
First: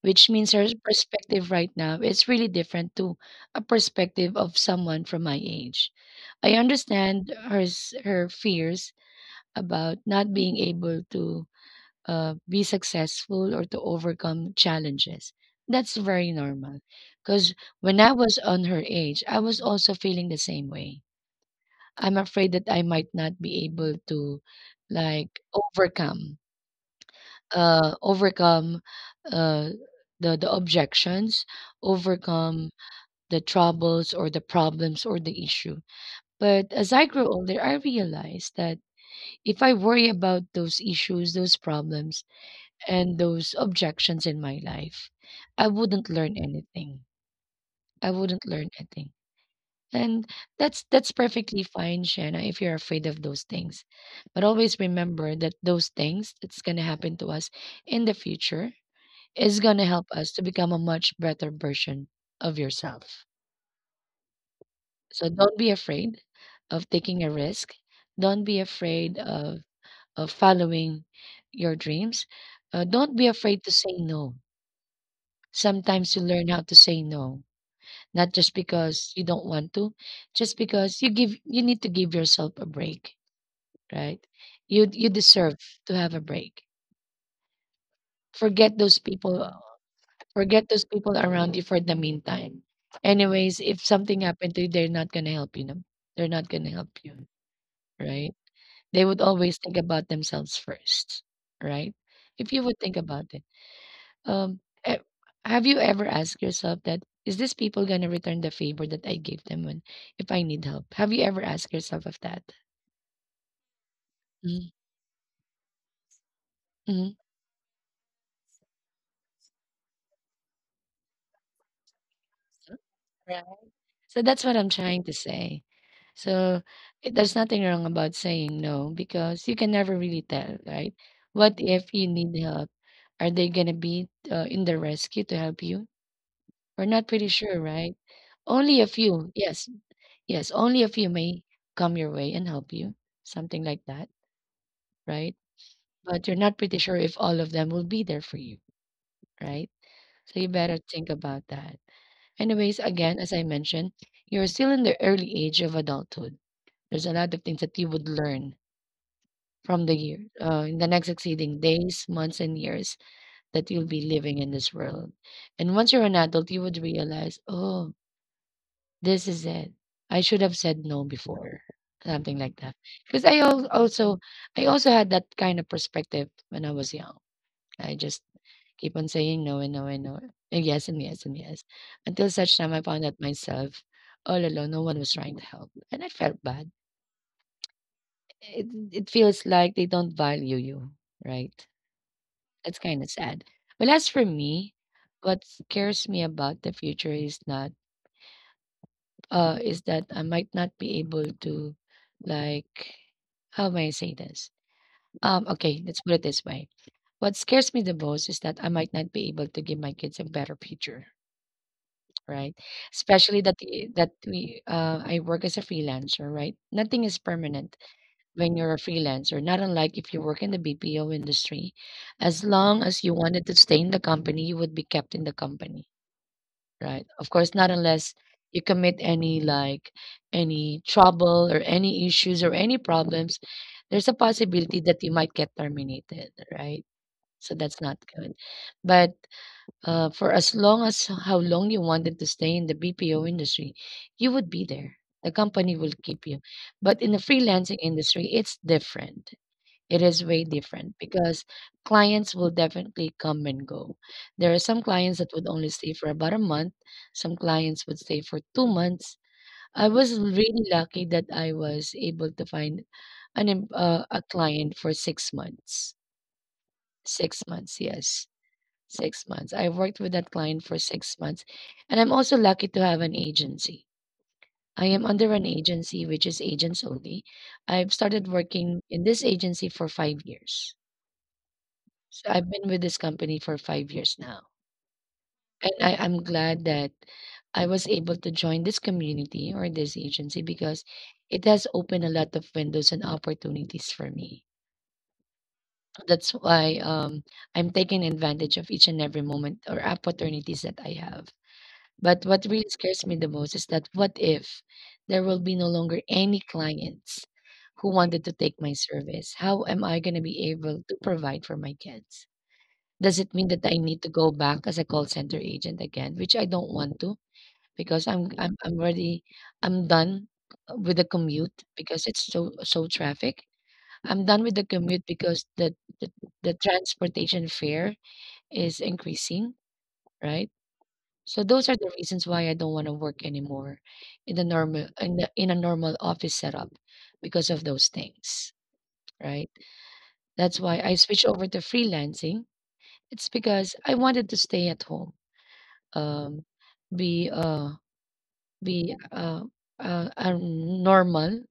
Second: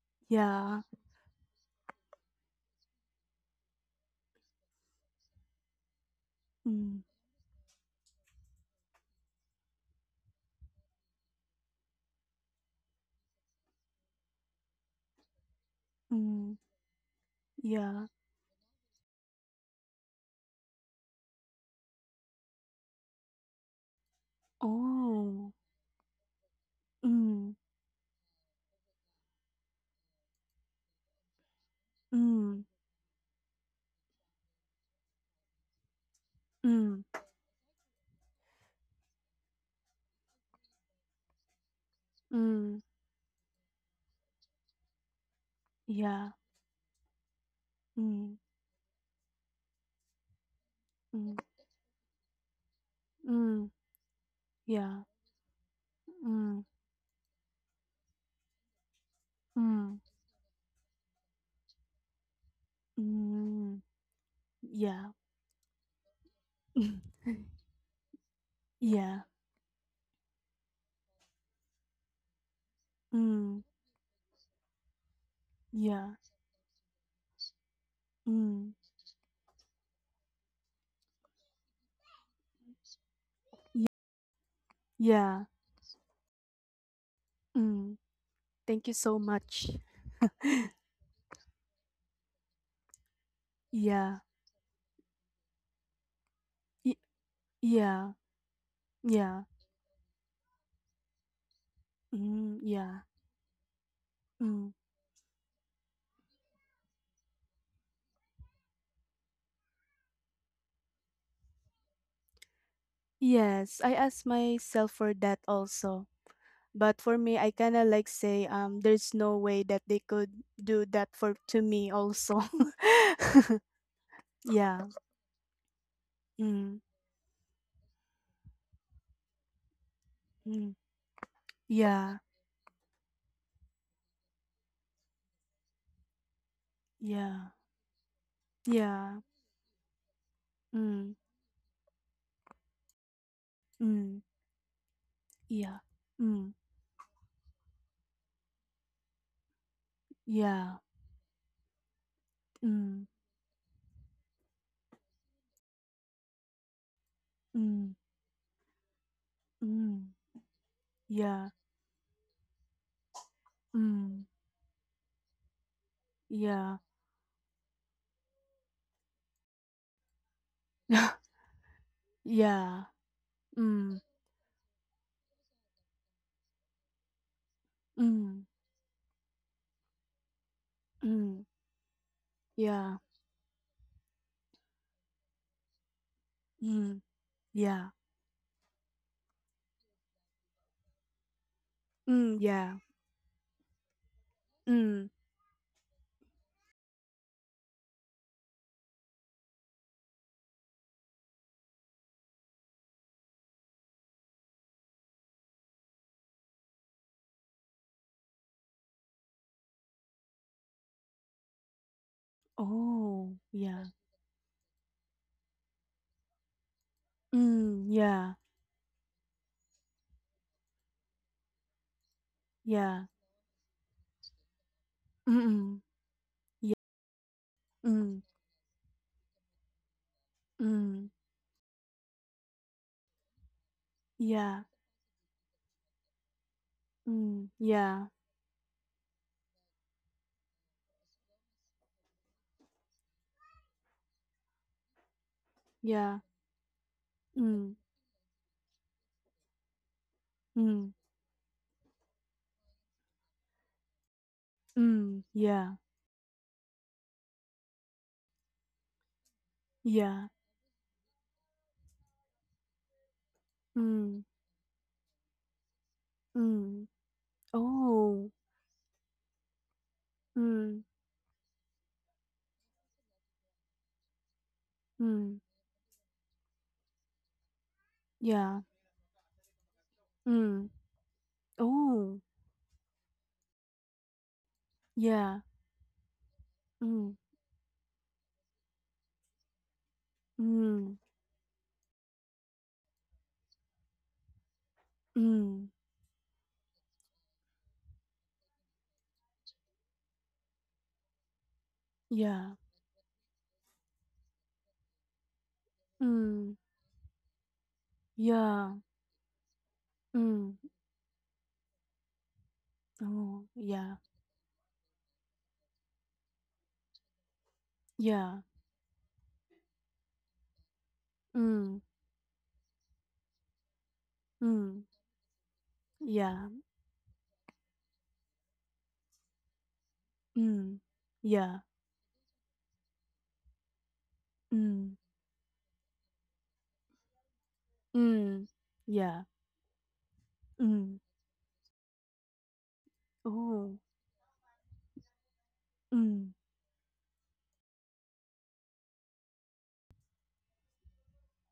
Speaker 1: which means her
Speaker 2: yeah,
Speaker 1: perspective right now is really different to a perspective of someone from my age. I
Speaker 2: ừm,
Speaker 1: understand her fears about not being able to be successful or to overcome challenges. That's very
Speaker 2: ừm,
Speaker 1: normal because when
Speaker 2: yeah.
Speaker 1: I was on her age, I was also feeling the same way. I'm afraid that I might not be able to like
Speaker 2: Oh,
Speaker 1: overcome
Speaker 2: ừm,
Speaker 1: overcome uh, the objections,
Speaker 2: ừm,
Speaker 1: overcome the troubles or the problems or the issue. But as
Speaker 2: ừm,
Speaker 1: I grew older, I realized that if I worry about those issues, those problems,
Speaker 2: ừm,
Speaker 1: and those objections in my life, I wouldn't
Speaker 2: yeah.
Speaker 1: learn anything. I
Speaker 2: ừm,
Speaker 1: wouldn't learn anything. And that's
Speaker 2: ừm,
Speaker 1: perfectly fine, Shanna, if you're afraid of those
Speaker 2: ừm,
Speaker 1: things. But always
Speaker 2: yeah.
Speaker 1: remember that those things that's
Speaker 2: ừm,
Speaker 1: gonna happen to us in the future is gonna
Speaker 2: ừm,
Speaker 1: help us to become a much better version of yourself.
Speaker 2: ừm, yeah.
Speaker 1: So don't be afraid of taking a risk. Don't be afraid
Speaker 2: Yeah,
Speaker 1: of following your dreams. Don't be
Speaker 2: ừm,
Speaker 1: afraid to say no.
Speaker 2: yeah,
Speaker 1: Sometimes you learn how to say no, not just
Speaker 2: ừm,
Speaker 1: because you don't want to, just because you give you need to give yourself a break,
Speaker 2: y
Speaker 1: right? You
Speaker 2: yeah,
Speaker 1: deserve to have a break.
Speaker 2: ừm,
Speaker 1: Forget
Speaker 2: thank you
Speaker 1: those
Speaker 2: so
Speaker 1: people
Speaker 2: much.
Speaker 1: Forget those people around you for the meantime. Anyways, if
Speaker 2: Yeah,
Speaker 1: something happened to you, they're not gonna help you, no? They're not gonna
Speaker 2: y
Speaker 1: help you,
Speaker 2: yeah,
Speaker 1: right? They would
Speaker 2: yeah,
Speaker 1: always think about themselves first, right? If
Speaker 2: ừm,
Speaker 1: you would think
Speaker 2: yeah,
Speaker 1: about it, um,
Speaker 2: ừm.
Speaker 1: e- have you ever asked yourself that, is this people gonna return the favor that I gave them when if I need help? Have you ever asked yourself of that?
Speaker 2: Yes, I asked
Speaker 1: Mhm,
Speaker 2: myself for that also. But
Speaker 1: mhm.
Speaker 2: for me, I kind of like say, there's no way that they could do that for to me also.
Speaker 1: So that's what I'm
Speaker 2: Yeah.
Speaker 1: trying to say. So
Speaker 2: Mm,
Speaker 1: there's nothing wrong about saying no because you can never really tell,
Speaker 2: mm,
Speaker 1: right? What if you
Speaker 2: yeah.
Speaker 1: need help? Are they going to be in the rescue to help you? We're not pretty
Speaker 2: Yeah.
Speaker 1: sure, right? Only a
Speaker 2: Yeah.
Speaker 1: few, yes, yes, only a few
Speaker 2: Mm,
Speaker 1: may come your way and help you, something like that,
Speaker 2: mm,
Speaker 1: right?
Speaker 2: yeah.
Speaker 1: But you're
Speaker 2: Mm,
Speaker 1: not pretty sure if all of them will be there for you, right? So you
Speaker 2: yeah.
Speaker 1: better think about that. Anyways,
Speaker 2: Mm,
Speaker 1: again, as I mentioned, you're still in the early age of adulthood. There's a lot of things that you
Speaker 2: mm,
Speaker 1: would learn from
Speaker 2: mm,
Speaker 1: in the next
Speaker 2: yeah.
Speaker 1: succeeding days, months, and years that you'll be
Speaker 2: Mm,
Speaker 1: living in this world. And once you're an adult, you would
Speaker 2: yeah.
Speaker 1: realize, oh, this is it. I should have said no before, something like that.
Speaker 2: Yeah.
Speaker 1: Because
Speaker 2: Mm,
Speaker 1: I also had that kind of perspective when I was young. I just
Speaker 2: mm,
Speaker 1: keep on saying no and no and no, and yes and yes and
Speaker 2: mm,
Speaker 1: yes, until such time I
Speaker 2: yeah.
Speaker 1: found out myself all alone. No one was trying to help, and I felt bad.
Speaker 2: Mm, yeah.
Speaker 1: It it feels like they don't value you, right?
Speaker 2: Mm, yeah.
Speaker 1: That's kind of sad. But as for me,
Speaker 2: Mm.
Speaker 1: what scares me about the future is not is that I might not be able to like how may I say this? Okay, let's put it this way. What scares me the most is that I might not be able to give my kids a better future, right?
Speaker 2: Oh,
Speaker 1: Especially that
Speaker 2: yeah.
Speaker 1: I- that we I work as a freelancer, right? Nothing is permanent.
Speaker 2: Mm, yeah,
Speaker 1: When you're a freelancer, not unlike if you work in the BPO industry. As long
Speaker 2: yeah.
Speaker 1: as you wanted to stay in the company, you would be kept in the
Speaker 2: Mm-mm.
Speaker 1: company,
Speaker 2: Yeah.
Speaker 1: right? Of course, not unless
Speaker 2: Mm,
Speaker 1: you commit any like any
Speaker 2: mm,
Speaker 1: trouble or any issues or any problems, there's a
Speaker 2: yeah.
Speaker 1: possibility that you might get terminated, right?
Speaker 2: Mm,
Speaker 1: So that's not
Speaker 2: yeah,
Speaker 1: good. But for as long as how long you wanted to stay in the BPO industry, you would be there. The company will
Speaker 2: yeah.
Speaker 1: keep you. But in the
Speaker 2: Mm,
Speaker 1: freelancing industry, it's different. It is way
Speaker 2: mm,
Speaker 1: different because clients will definitely come and go. There are some clients
Speaker 2: mm,
Speaker 1: that would only
Speaker 2: yeah,
Speaker 1: stay for about a month, some clients would stay for 2 months. I was
Speaker 2: yeah.
Speaker 1: really lucky that I was able to find
Speaker 2: Mm,
Speaker 1: a client for 6 months.
Speaker 2: mm.
Speaker 1: 6 months, yes,
Speaker 2: Oh,
Speaker 1: 6 months. I worked with that client for
Speaker 2: mm,
Speaker 1: 6 months, and I'm also lucky to have an agency. I am under
Speaker 2: mm,
Speaker 1: an agency which is agents only. I've started
Speaker 2: yeah.
Speaker 1: working in this agency for five
Speaker 2: Mm,
Speaker 1: years.
Speaker 2: oh,
Speaker 1: So I've been with this company for 5 years now.
Speaker 2: yeah.
Speaker 1: And I'm glad that
Speaker 2: Mm,
Speaker 1: I was able to join this community or this agency because
Speaker 2: mm,
Speaker 1: it has opened a lot of windows and opportunities for me.
Speaker 2: mm,
Speaker 1: That's why I'm taking advantage of each and every moment or opportunities that I have. But what
Speaker 2: yeah.
Speaker 1: really scares me the most is that, what if there will be no longer any
Speaker 2: Mm,
Speaker 1: clients who wanted to take
Speaker 2: yeah.
Speaker 1: my service? How am I going to be
Speaker 2: Mm,
Speaker 1: able to provide for my kids? Does it
Speaker 2: oh,
Speaker 1: mean that I
Speaker 2: yeah,
Speaker 1: need to go back as a call center agent again? Which I don't want to because I'm
Speaker 2: yeah.
Speaker 1: I'm I'm already, I'm done with the commute
Speaker 2: Mm,
Speaker 1: because it's so traffic. I'm done with the
Speaker 2: mm,
Speaker 1: commute because the,
Speaker 2: yeah.
Speaker 1: the transportation fare is increasing, right?
Speaker 2: Mm,
Speaker 1: So
Speaker 2: yeah.
Speaker 1: those are the reasons why I don't want to work anymore in the normal
Speaker 2: Mm.
Speaker 1: in, the, in a normal office setup because of those
Speaker 2: Mm.
Speaker 1: things,
Speaker 2: Yeah.
Speaker 1: right? That's why I
Speaker 2: Mm.
Speaker 1: switched over to freelancing. It's because
Speaker 2: Oh.
Speaker 1: I wanted to stay at home,
Speaker 2: Mm.
Speaker 1: um, be uh, be a normal.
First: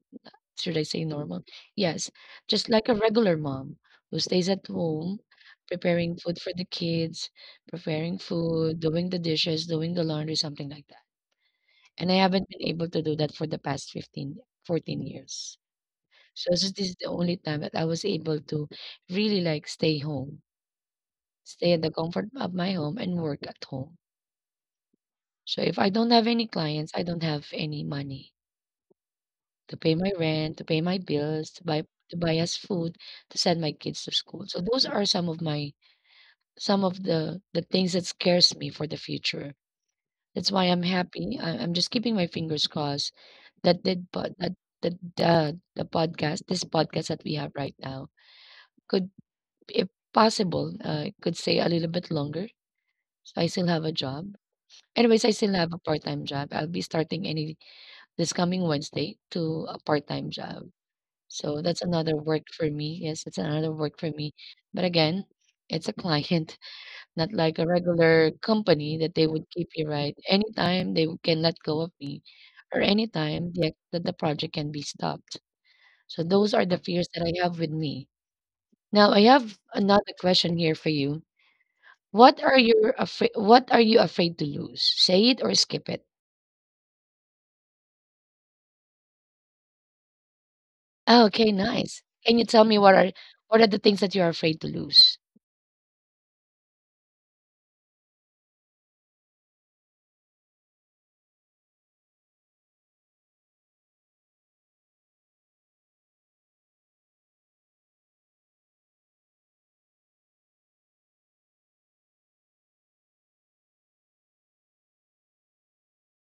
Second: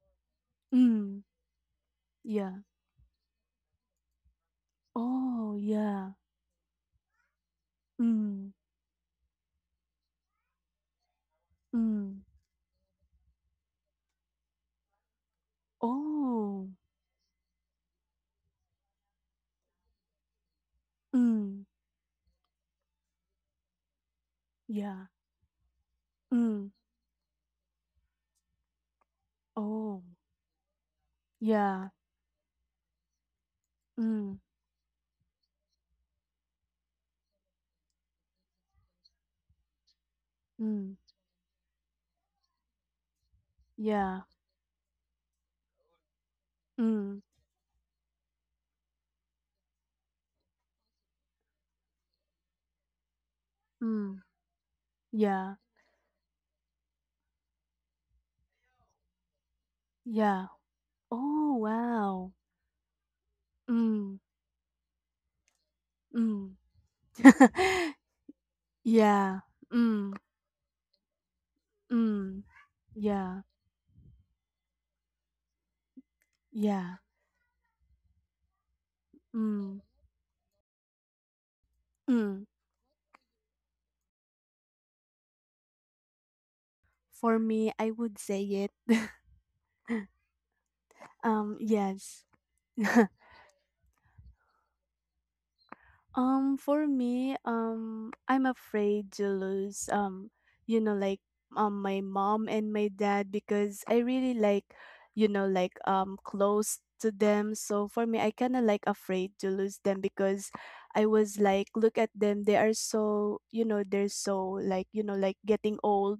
Speaker 1: Should I say
Speaker 2: Mm.
Speaker 1: normal? Yes,
Speaker 2: Yeah.
Speaker 1: just like a regular mom who stays at home,
Speaker 2: Oh, yeah.
Speaker 1: preparing food for the kids, preparing
Speaker 2: Mm.
Speaker 1: food, doing the dishes, doing the laundry, something like that. And I
Speaker 2: Mm.
Speaker 1: haven't been able to do that for the past 15 14 years. So this
Speaker 2: Oh.
Speaker 1: is this is the only time that I was able to really, like, stay home,
Speaker 2: Mm.
Speaker 1: stay in the comfort of my home and work at home.
Speaker 2: Yeah.
Speaker 1: So if I don't have any
Speaker 2: Mm.
Speaker 1: clients, I don't have any money to pay
Speaker 2: Oh.
Speaker 1: my rent, to pay my bills,
Speaker 2: Yeah.
Speaker 1: to buy us food, to send my kids to
Speaker 2: Mm.
Speaker 1: school. So those are some of my some of the things that scares me for the future. That's why I'm
Speaker 2: Mm.
Speaker 1: happy. I'm just keeping my fingers crossed that
Speaker 2: Yeah.
Speaker 1: the, the the podcast, this podcast
Speaker 2: Mm.
Speaker 1: that we have right now, could, if possible, could stay a little bit longer. So I still have a
Speaker 2: Mm.
Speaker 1: job. Anyways, I still
Speaker 2: Yeah.
Speaker 1: have a part time job. I'll be starting any this coming Wednesday to a part time
Speaker 2: Yeah.
Speaker 1: job.
Speaker 2: Oh,
Speaker 1: So that's another
Speaker 2: wow.
Speaker 1: work for me. Yes, it's another work for
Speaker 2: Mm.
Speaker 1: me. But again, it's a
Speaker 2: Mm.
Speaker 1: client, not like a regular company that they
Speaker 2: Yeah.
Speaker 1: would keep you, right.
Speaker 2: Mm.
Speaker 1: Anytime they can let go of me,
Speaker 2: Mm.
Speaker 1: or
Speaker 2: Yeah.
Speaker 1: anytime the project can be stopped. So those are the
Speaker 2: Yeah.
Speaker 1: fears that I have with me. Now I have
Speaker 2: Mm.
Speaker 1: another question here for you. What
Speaker 2: Mm.
Speaker 1: are you afraid? What are you afraid to lose? Say it or skip it.
Speaker 2: For me, I would say it.
Speaker 1: Oh, okay, nice.
Speaker 2: Yes.
Speaker 1: Can you tell me what are the things that you are afraid to lose?
Speaker 2: For me I'm afraid to lose you know like my mom and my dad because I really like you know like close to them so for me I kind of like afraid to lose them because I was like look at them they are so you know they're so like you know like getting old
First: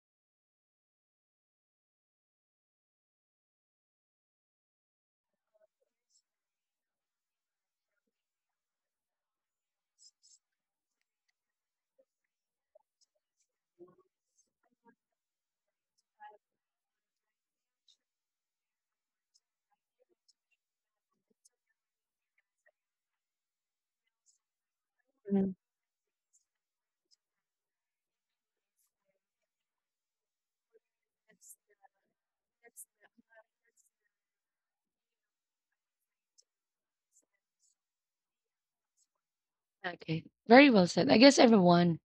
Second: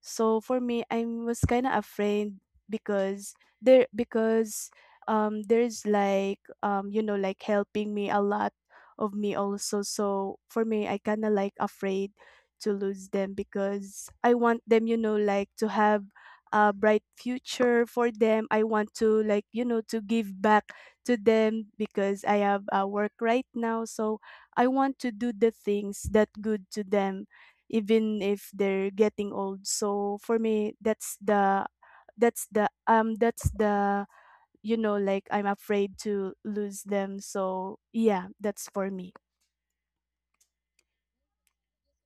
Speaker 2: so for me I was kind of afraid because they're because there's like you know like helping me a lot of me also so for me I kind of like afraid to lose them because I want them you know like to have a bright future for them I want to like you know to give back to them because I have work right now so I want to do the things that good to them even if they're getting old so for me that's the you know like I'm afraid to lose them so yeah that's for me.
Speaker 1: Okay. Very well said. I guess everyone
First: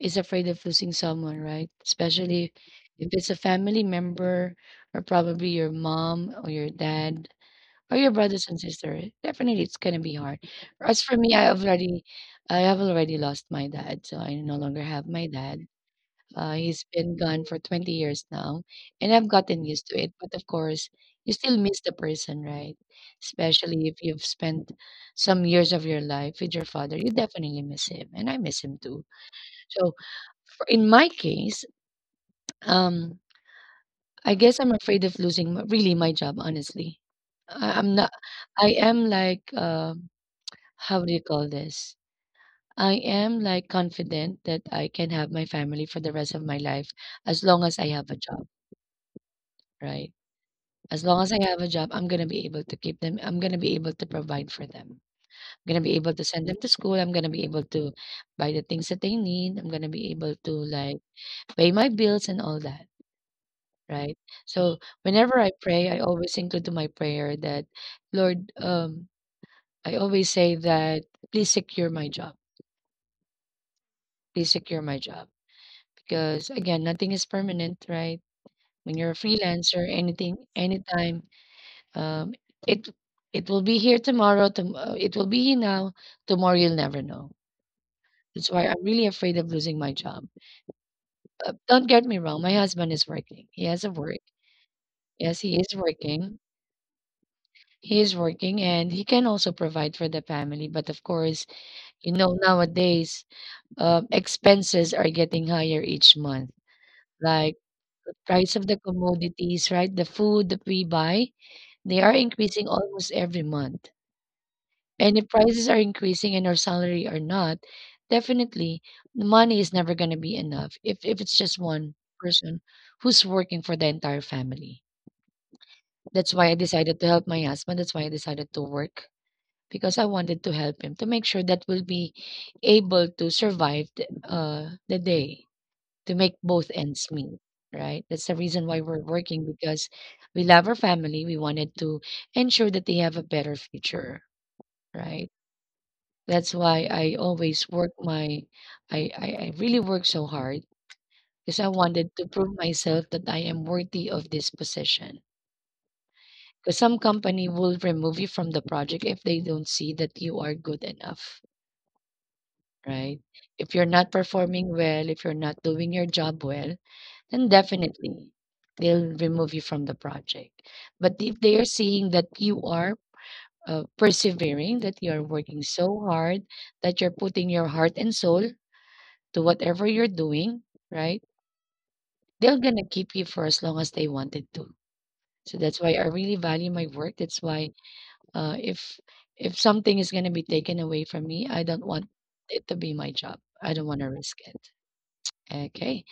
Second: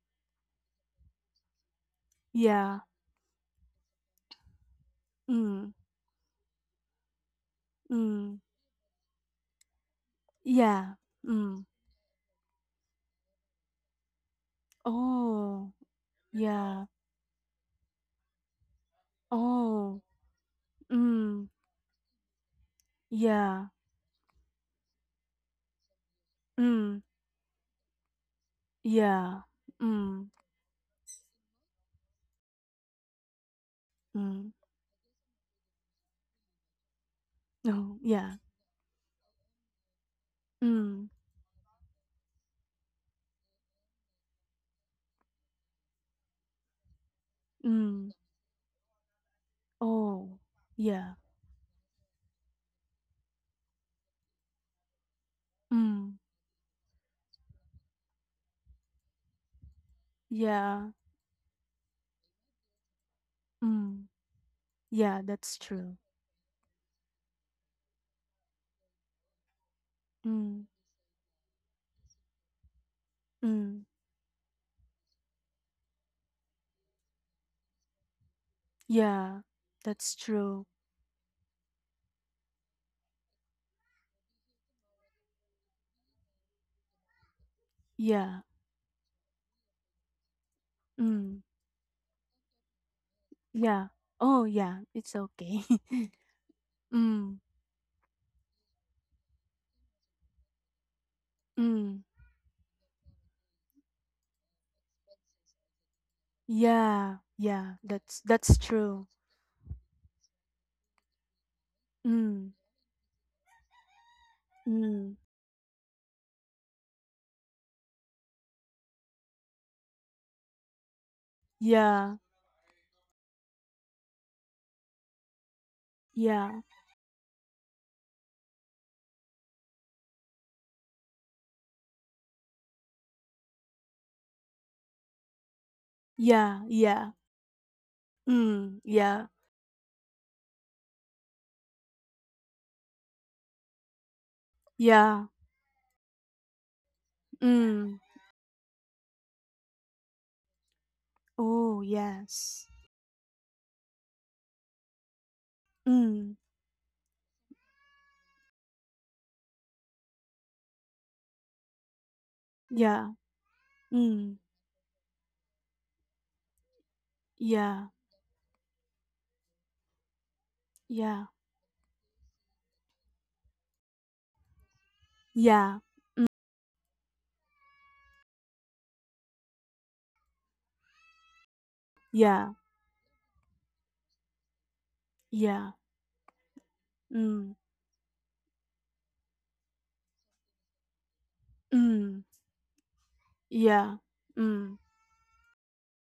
Speaker 1: is afraid of losing someone, right? Especially
Speaker 2: Yeah.
Speaker 1: if it's a family member or probably your
Speaker 2: Mm,
Speaker 1: mom or your dad or your
Speaker 2: mm.
Speaker 1: brothers and sisters. Definitely it's gonna be hard.
Speaker 2: Yeah.
Speaker 1: As for me,
Speaker 2: Mm.
Speaker 1: I have already lost my dad, so I no longer have my dad.
Speaker 2: Oh,
Speaker 1: He's
Speaker 2: yeah.
Speaker 1: been gone for 20 years now, and I've gotten used to
Speaker 2: Oh.
Speaker 1: it. But of course, you
Speaker 2: Mm.
Speaker 1: still miss the person, right?
Speaker 2: Yeah.
Speaker 1: Especially if you've spent some years of your life with your father,
Speaker 2: Mm.
Speaker 1: you definitely miss him, and I miss him too.
Speaker 2: Yeah.
Speaker 1: So,
Speaker 2: Mm.
Speaker 1: in my case, um, I
Speaker 2: Mm.
Speaker 1: guess I'm afraid of losing really my job. Honestly, I'm
Speaker 2: Oh,
Speaker 1: not.
Speaker 2: yeah.
Speaker 1: I am like, um, how
Speaker 2: Mm.
Speaker 1: do you call this? I am like confident that I can have my family for the rest of my life as long as I
Speaker 2: Mm.
Speaker 1: have a job, right?
Speaker 2: Oh.
Speaker 1: As
Speaker 2: Yeah.
Speaker 1: long as I have a job, I'm gonna be able to keep them, I'm gonna be able to provide for them. I'm gonna be able
Speaker 2: Mm.
Speaker 1: to send them to school, I'm gonna be able to buy the things that they need, I'm gonna be able to,
Speaker 2: Yeah.
Speaker 1: like, pay my bills and all that,
Speaker 2: Mm.
Speaker 1: right? So,
Speaker 2: Yeah,
Speaker 1: whenever I
Speaker 2: that's
Speaker 1: pray,
Speaker 2: true.
Speaker 1: I always include to my prayer that, "Lord," I always say
Speaker 2: Mm.
Speaker 1: that, "Please secure my job,
Speaker 2: Mm.
Speaker 1: please secure my job." Because, again, nothing is permanent, right? When you're a
Speaker 2: Yeah.
Speaker 1: freelancer,
Speaker 2: That's
Speaker 1: anything,
Speaker 2: true.
Speaker 1: anytime. Um, it it will be here tomorrow. It will be here now. Tomorrow you'll never know.
Speaker 2: Yeah.
Speaker 1: That's why I'm really afraid of losing my job.
Speaker 2: Mm.
Speaker 1: Don't get me wrong. My husband is working. He has
Speaker 2: Yeah.
Speaker 1: a work.
Speaker 2: Oh, yeah. It's
Speaker 1: Yes, he
Speaker 2: okay.
Speaker 1: is working.
Speaker 2: Mm.
Speaker 1: He is working, and he can also provide for the family. But of course,
Speaker 2: Mm.
Speaker 1: you know nowadays, expenses are getting higher each month.
Speaker 2: Yeah,
Speaker 1: Like
Speaker 2: yeah,
Speaker 1: the
Speaker 2: that's
Speaker 1: price of the
Speaker 2: true.
Speaker 1: commodities, right? The food that we buy, they are
Speaker 2: Mm,
Speaker 1: increasing almost every month.
Speaker 2: mm,
Speaker 1: And if prices are increasing and our salary are not, definitely the money is never going to be enough if it's just one
Speaker 2: yeah,
Speaker 1: person who's working for the entire family. That's why I
Speaker 2: yeah,
Speaker 1: decided to help my husband. That's why I decided to work because I wanted to help him to make sure that we'll be able to survive the day, to make
Speaker 2: yeah,
Speaker 1: both ends
Speaker 2: yeah,
Speaker 1: meet. Right. That's the reason
Speaker 2: mm,
Speaker 1: why we're
Speaker 2: yeah,
Speaker 1: working, because we love our family. We wanted to ensure that they have a better future.
Speaker 2: yeah,
Speaker 1: Right. That's why I always work
Speaker 2: mm.
Speaker 1: my I really work so hard because I
Speaker 2: Oh,
Speaker 1: wanted to prove
Speaker 2: yes.
Speaker 1: myself that I am worthy of this position.
Speaker 2: Mm,
Speaker 1: Because some company will remove you from the project if they don't see that you are good enough,
Speaker 2: yeah,
Speaker 1: right? If you're not
Speaker 2: mm,
Speaker 1: performing well, if you're not doing your job well, then
Speaker 2: yeah,
Speaker 1: definitely they'll remove you from the project. But
Speaker 2: yeah,
Speaker 1: if they are seeing that you are persevering, that you are working
Speaker 2: yeah,
Speaker 1: so hard, that you're putting your heart and soul to whatever you're doing, right?
Speaker 2: yeah,
Speaker 1: They're gonna keep you for as long as they wanted to. So
Speaker 2: yeah,
Speaker 1: that's why I really value my work. That's
Speaker 2: mm,
Speaker 1: why uh, if if something is gonna be taken away from me, I don't want
Speaker 2: mm,
Speaker 1: it to be my job. I don't
Speaker 2: yeah,
Speaker 1: want to risk it.
Speaker 2: mm,
Speaker 1: Okay.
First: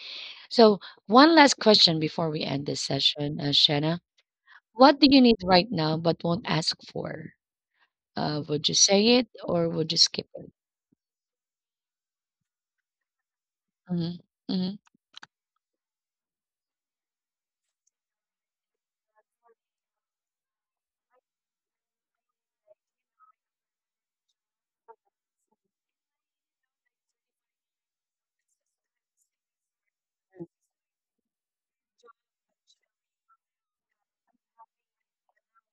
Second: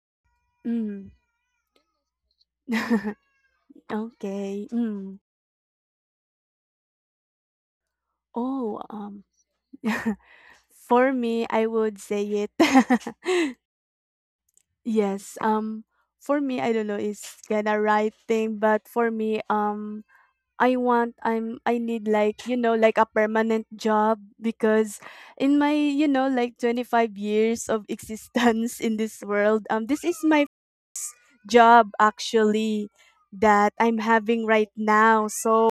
Speaker 1: So,
Speaker 2: mm.
Speaker 1: one last question before we end this session, Shanna.
Speaker 2: Okay,
Speaker 1: What do
Speaker 2: mm.
Speaker 1: you need right now but won't ask for? Would you
Speaker 2: Oh,
Speaker 1: say it or would you skip it?
Speaker 2: for me, I would say it.
Speaker 1: Mm-hmm. Hmm.
Speaker 2: Yes, for me, I don't know, it's kinda right thing, but for me, I need like, you know, like a permanent job because in my, you know, like 25 years of existence, in this world, this is my job actually that I'm having right now. So,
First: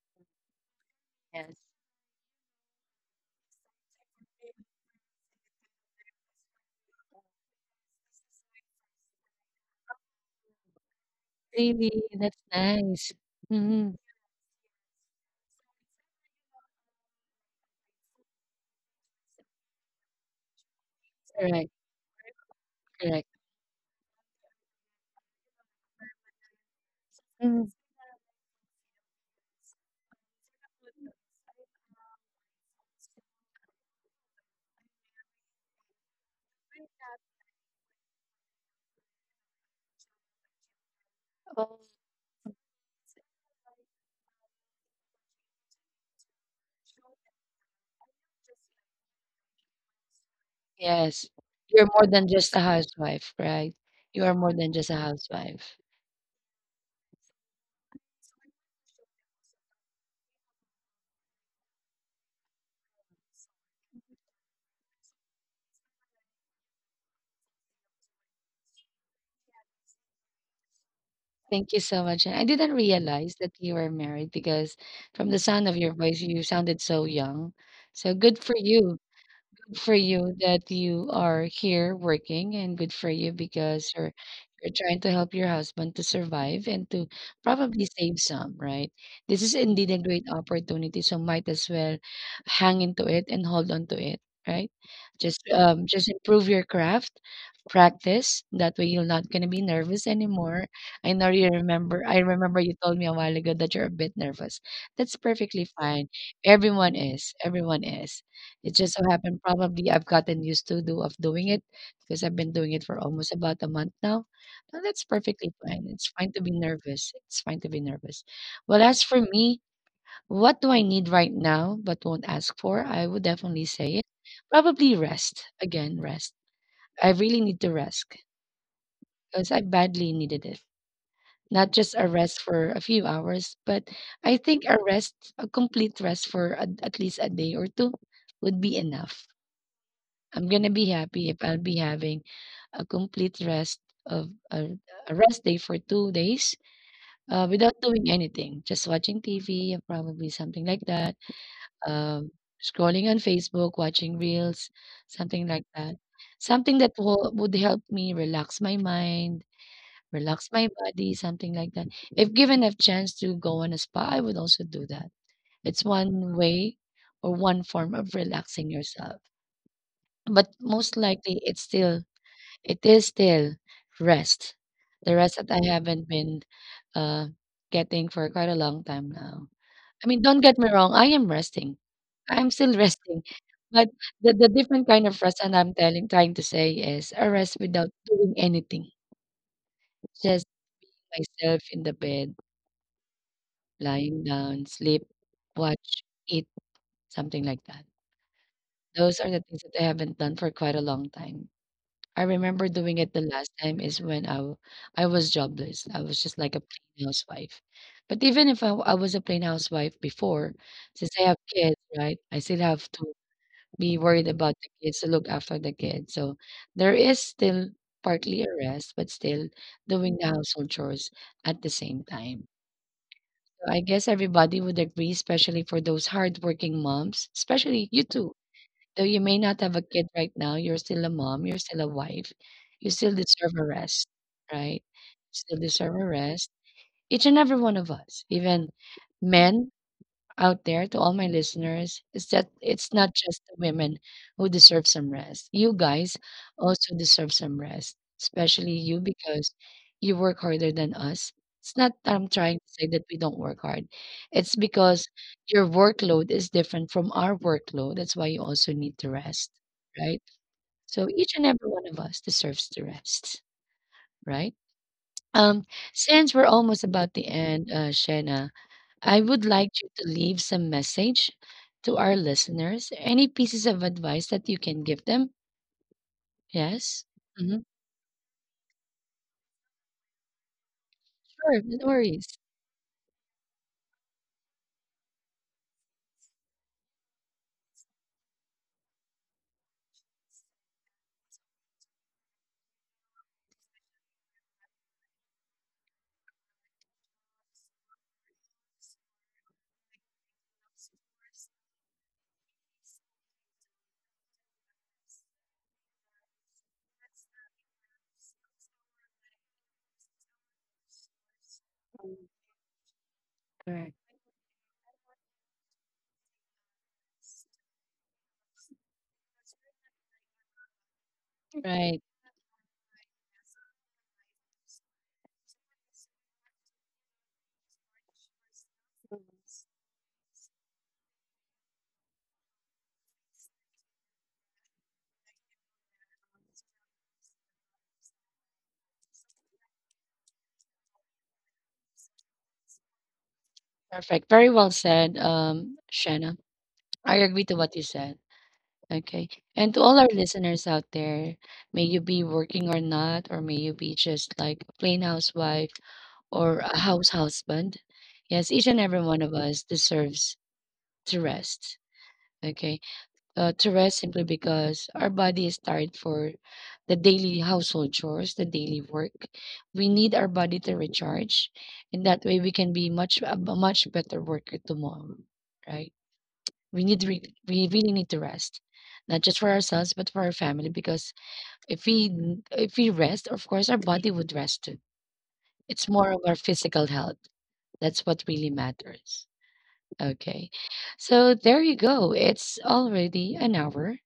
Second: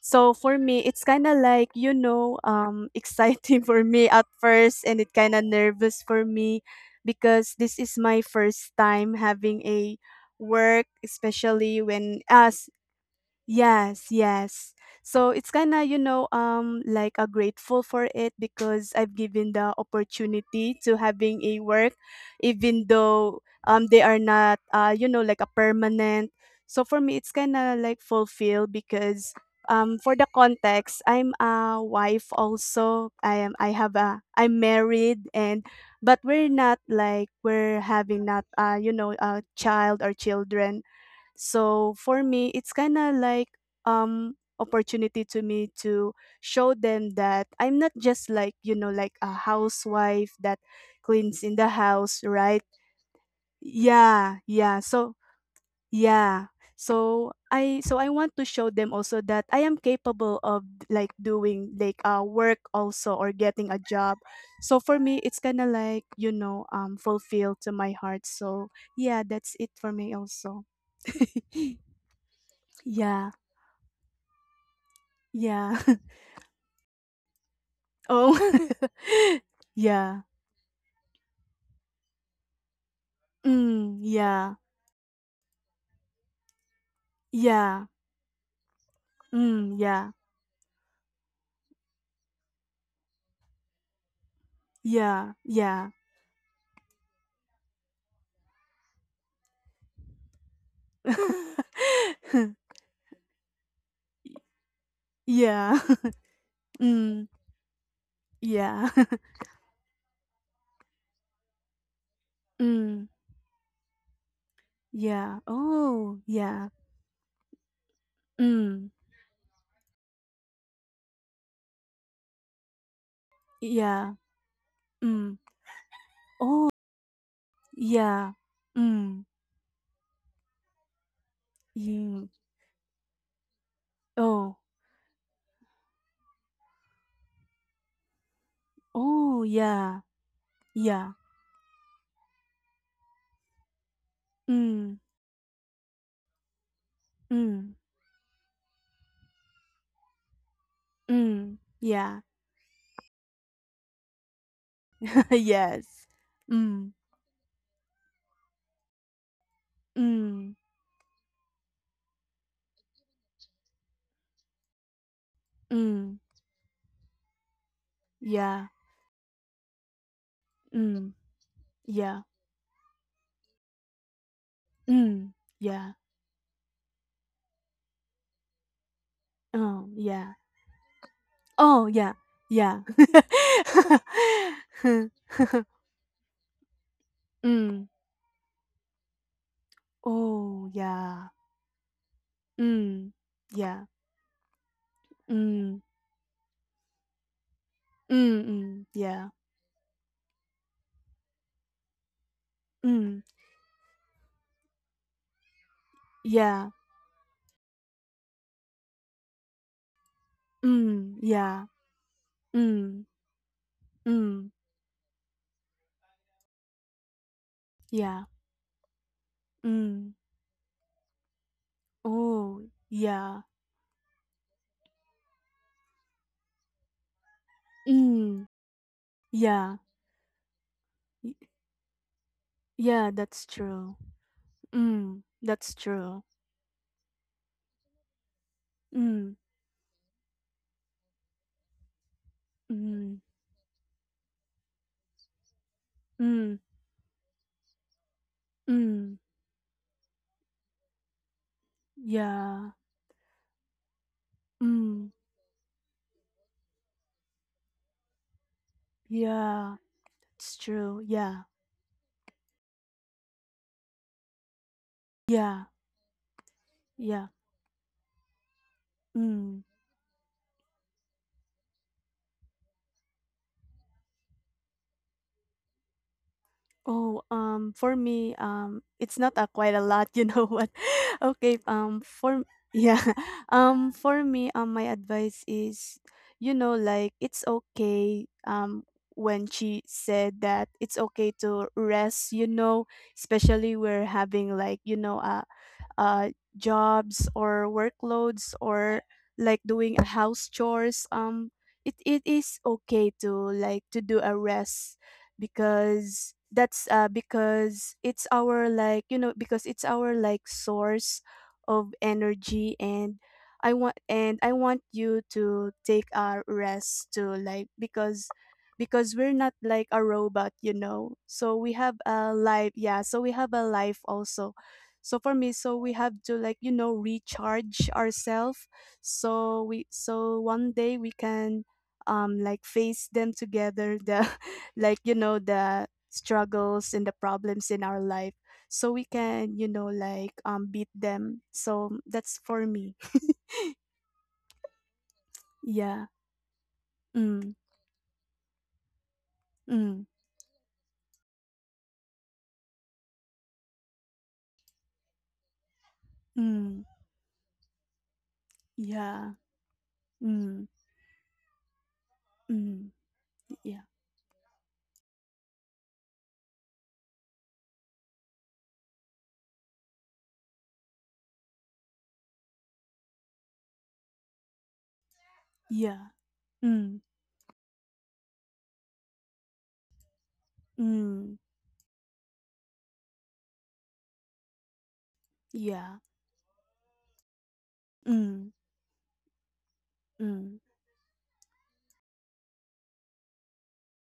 Speaker 2: so for me, it's kind of
Speaker 1: Yes.
Speaker 2: like, you know, exciting, for me at first and it kind of nervous for me because this is my first time having a work, especially
Speaker 1: Really,
Speaker 2: when
Speaker 1: that's
Speaker 2: as
Speaker 1: nice. Mm-hmm.
Speaker 2: yes, yes. So it's kind of, you know, like a grateful for it because I've given the opportunity to having a
Speaker 1: Correct.
Speaker 2: work even
Speaker 1: Correct.
Speaker 2: though they are not you know like a permanent. So for me it's kind of like fulfilled because for the context I'm a wife also. I am I have a I'm married and but we're not like we're having not you know a child or children so for me, it's kind of like opportunity to me to show them that I'm not just like, you know, like a housewife that
Speaker 1: Yes.
Speaker 2: cleans in the
Speaker 1: You're more
Speaker 2: house,
Speaker 1: than just a
Speaker 2: right?
Speaker 1: housewife, right? You are
Speaker 2: Yeah,
Speaker 1: more than
Speaker 2: yeah.
Speaker 1: just a
Speaker 2: So,
Speaker 1: housewife.
Speaker 2: yeah. So I want to show them also that I am capable of like doing like work also or getting a job. So for me it's kind of like, you know, fulfilled to my heart. So yeah, that's it for me also.
Speaker 1: Thank you so much. And I didn't
Speaker 2: Yeah.
Speaker 1: realize that you were married because from the sound of
Speaker 2: Yeah.
Speaker 1: your voice, you sounded so young. So good for
Speaker 2: Oh.
Speaker 1: you. Good for
Speaker 2: Yeah.
Speaker 1: you that you are here working, and good for you because
Speaker 2: Mm, yeah.
Speaker 1: you're trying to help your husband to survive and to probably
Speaker 2: Yeah.
Speaker 1: save some, right? This is
Speaker 2: Mm,
Speaker 1: indeed a
Speaker 2: yeah.
Speaker 1: great opportunity, so might as well hang into it and hold on to it, right?
Speaker 2: Yeah. Yeah.
Speaker 1: Just improve your craft, practice. That way you're not gonna be nervous anymore. I remember you told me a while ago that you're a bit nervous. That's perfectly
Speaker 2: Yeah.
Speaker 1: fine. Everyone
Speaker 2: Mm,
Speaker 1: is. Everyone is. It
Speaker 2: yeah.
Speaker 1: just so happened probably I've gotten used to do of doing it because I've been doing it for
Speaker 2: Mm,
Speaker 1: almost about a month now. And that's
Speaker 2: yeah.
Speaker 1: perfectly fine. It's
Speaker 2: Oh,
Speaker 1: fine to be
Speaker 2: yeah.
Speaker 1: nervous. It's fine to be nervous. Well,
Speaker 2: Mm,
Speaker 1: as for me, what do I need right now but won't ask for? I would definitely say it.
Speaker 2: yeah.
Speaker 1: Probably
Speaker 2: Mm.
Speaker 1: rest. Again, rest.
Speaker 2: Oh,
Speaker 1: I really need to rest
Speaker 2: yeah. Mm,
Speaker 1: because I badly needed it. Not just a
Speaker 2: yeah.
Speaker 1: rest for a few hours, but I
Speaker 2: Oh.
Speaker 1: think a rest, a complete rest for a, at least a day or two would be enough.
Speaker 2: Oh, yeah.
Speaker 1: I'm gonna be
Speaker 2: Yeah.
Speaker 1: happy if I'll be having a complete rest of
Speaker 2: Mm,
Speaker 1: a rest day for 2 days,
Speaker 2: mm,
Speaker 1: without doing anything, just watching TV, probably something like that,
Speaker 2: mm. Yeah.
Speaker 1: um, scrolling on Facebook, watching reels, something like that.
Speaker 2: Yes.
Speaker 1: Something
Speaker 2: Mm,
Speaker 1: that would help me relax my mind, relax
Speaker 2: mm,
Speaker 1: my body, something like that. If given a chance to go on a spa, I would also do that. It's
Speaker 2: mm.
Speaker 1: one way or one form of
Speaker 2: Yeah.
Speaker 1: relaxing yourself. But most
Speaker 2: Mm,
Speaker 1: likely, it's still
Speaker 2: yeah.
Speaker 1: it is still rest. The
Speaker 2: Mm,
Speaker 1: rest that I
Speaker 2: yeah.
Speaker 1: haven't been uh, getting for quite a long time now.
Speaker 2: Oh,
Speaker 1: I mean,
Speaker 2: yeah.
Speaker 1: don't get me wrong, I am resting.
Speaker 2: Oh, yeah.
Speaker 1: I'm still
Speaker 2: Yeah.
Speaker 1: resting. But the different kind of rest and I'm telling trying to say is a rest
Speaker 2: Mm.
Speaker 1: without doing anything. Just
Speaker 2: Oh, yeah.
Speaker 1: myself in the bed,
Speaker 2: Mm. Yeah.
Speaker 1: lying down, sleep,
Speaker 2: Mm.
Speaker 1: watch, eat, something like that.
Speaker 2: Mm, mm,
Speaker 1: Those
Speaker 2: yeah.
Speaker 1: are the things that I haven't done for quite a long time. I remember doing it the
Speaker 2: Mm.
Speaker 1: last time is when I was jobless. I was just like a
Speaker 2: Yeah.
Speaker 1: plain housewife. But even if I was a plain housewife before, since
Speaker 2: Mm,
Speaker 1: I have
Speaker 2: yeah.
Speaker 1: kids, right? I still have
Speaker 2: Mm.
Speaker 1: to be worried
Speaker 2: Mm.
Speaker 1: about the kids to look after the kids. So there is still
Speaker 2: Yeah.
Speaker 1: partly a rest, but still
Speaker 2: Mm.
Speaker 1: doing the household chores at the same time.
Speaker 2: Oh, yeah.
Speaker 1: So I guess everybody would agree, especially for those hardworking moms, especially you too.
Speaker 2: Mm.
Speaker 1: Though you may not have
Speaker 2: Yeah.
Speaker 1: a kid right now, you're still a
Speaker 2: Y-
Speaker 1: mom, you're still a wife, you
Speaker 2: Yeah,
Speaker 1: still
Speaker 2: that's
Speaker 1: deserve a
Speaker 2: true.
Speaker 1: rest, right?
Speaker 2: Mm.
Speaker 1: Still
Speaker 2: That's
Speaker 1: deserve a
Speaker 2: true.
Speaker 1: rest. Each and every one of us, even
Speaker 2: Mm.
Speaker 1: men out there, to all my listeners, is that it's not
Speaker 2: Mm.
Speaker 1: just the women who deserve some rest. You guys
Speaker 2: Mm.
Speaker 1: also deserve some rest, especially you,
Speaker 2: Mm.
Speaker 1: because you work harder than us. It's not that I'm trying to
Speaker 2: Yeah.
Speaker 1: say that we don't work hard. It's
Speaker 2: Mm,
Speaker 1: because your workload is different from our workload. That's why you also need to rest,
Speaker 2: yeah,
Speaker 1: right?
Speaker 2: it's true.
Speaker 1: So each
Speaker 2: Yeah,
Speaker 1: and every one of us deserves to rest, right?
Speaker 2: yeah,
Speaker 1: Um, since we're almost about the
Speaker 2: yeah.
Speaker 1: end, Shena, I would
Speaker 2: Mm.
Speaker 1: like you to leave some message to our listeners. Any pieces of advice that you can give them? Yes?
Speaker 2: Oh,
Speaker 1: Hmm.
Speaker 2: for me, it's not a quite a lot, you know what? Okay,
Speaker 1: Sure, no worries.
Speaker 2: for yeah, for me, my advice is, you know, like it's okay, when she said that it's okay to rest, you know, especially we're having like, you know, uh, jobs or workloads or like doing a house chores it is okay to like to do a rest because that's because it's our like you know because it's our like source of energy and
Speaker 1: Correct.
Speaker 2: I want you to take a rest too like because we're not like a robot you know so we have
Speaker 1: Right.
Speaker 2: a life yeah so we have a life also so for me so we have to like you know recharge ourselves so we so one day we can like face them together the like you know the struggles and the problems in our life so we can you know like beat them so that's for me.
Speaker 1: Perfect. Very well said,
Speaker 2: Yeah
Speaker 1: Shanna. I agree
Speaker 2: mm
Speaker 1: to what you said. Okay. And to all
Speaker 2: mm
Speaker 1: our listeners out there, may you be working or not, or may you be just like a plain housewife or a
Speaker 2: mm
Speaker 1: house husband. Yes, each and every one
Speaker 2: yeah
Speaker 1: of us deserves
Speaker 2: mm
Speaker 1: to rest. Okay.
Speaker 2: mm
Speaker 1: Uh, to
Speaker 2: yeah
Speaker 1: rest simply because our body is tired for the daily household chores, the daily work. We need our body to recharge, and that way we can be much better worker tomorrow, right?
Speaker 2: yeah mm
Speaker 1: We really need to rest, not just for ourselves but for our family. Because
Speaker 2: mm
Speaker 1: if we rest, of course, our body would rest too. It's
Speaker 2: yeah
Speaker 1: more of our physical health. That's what really
Speaker 2: mm
Speaker 1: matters. Okay.
Speaker 2: mm
Speaker 1: So there you go. It's already an hour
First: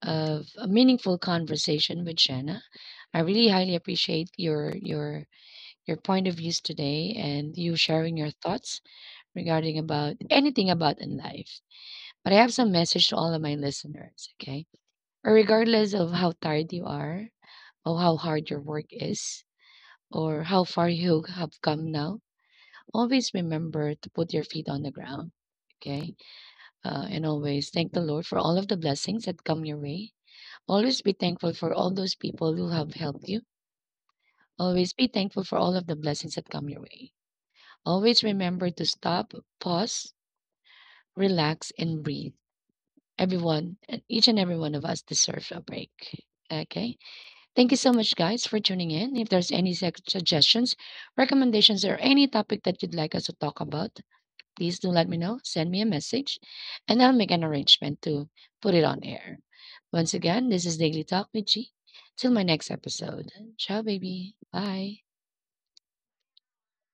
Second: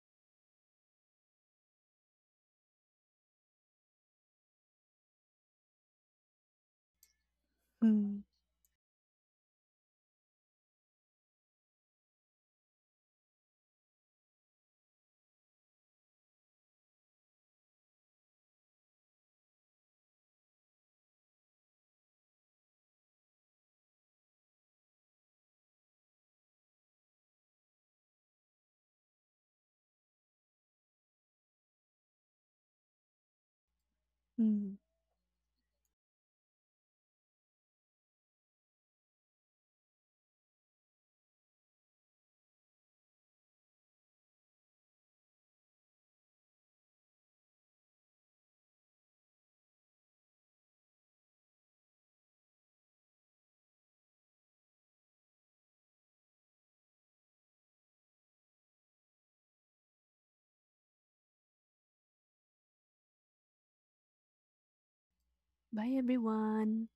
Speaker 1: of a meaningful conversation with Shanna. I really highly appreciate your point of views today, and you sharing
Speaker 2: mm
Speaker 1: your thoughts regarding about anything about in life. But I have some message to all of my listeners, okay? or Regardless of how tired you are, or how hard your work is, or how far you have come now, always remember to put your feet on the ground, okay? And always thank the Lord for all of the blessings that come your way. Always be thankful for all those people who have helped you.
Speaker 2: mm.
Speaker 1: Always be thankful for all of the blessings that come your way. Always remember to stop, pause, relax, and breathe. Everyone, and each and every one of us deserve a break. Okay. Thank you so much, guys, for tuning in. If there's suggestions, recommendations, or any topic that you'd like us to talk about, please do let me know. Send me a message, and I'll make an arrangement to put it on air. Once again, this is Daily Talk with G. Till my next episode. Ciao, baby. Bye.
Speaker 2: Bye, everyone.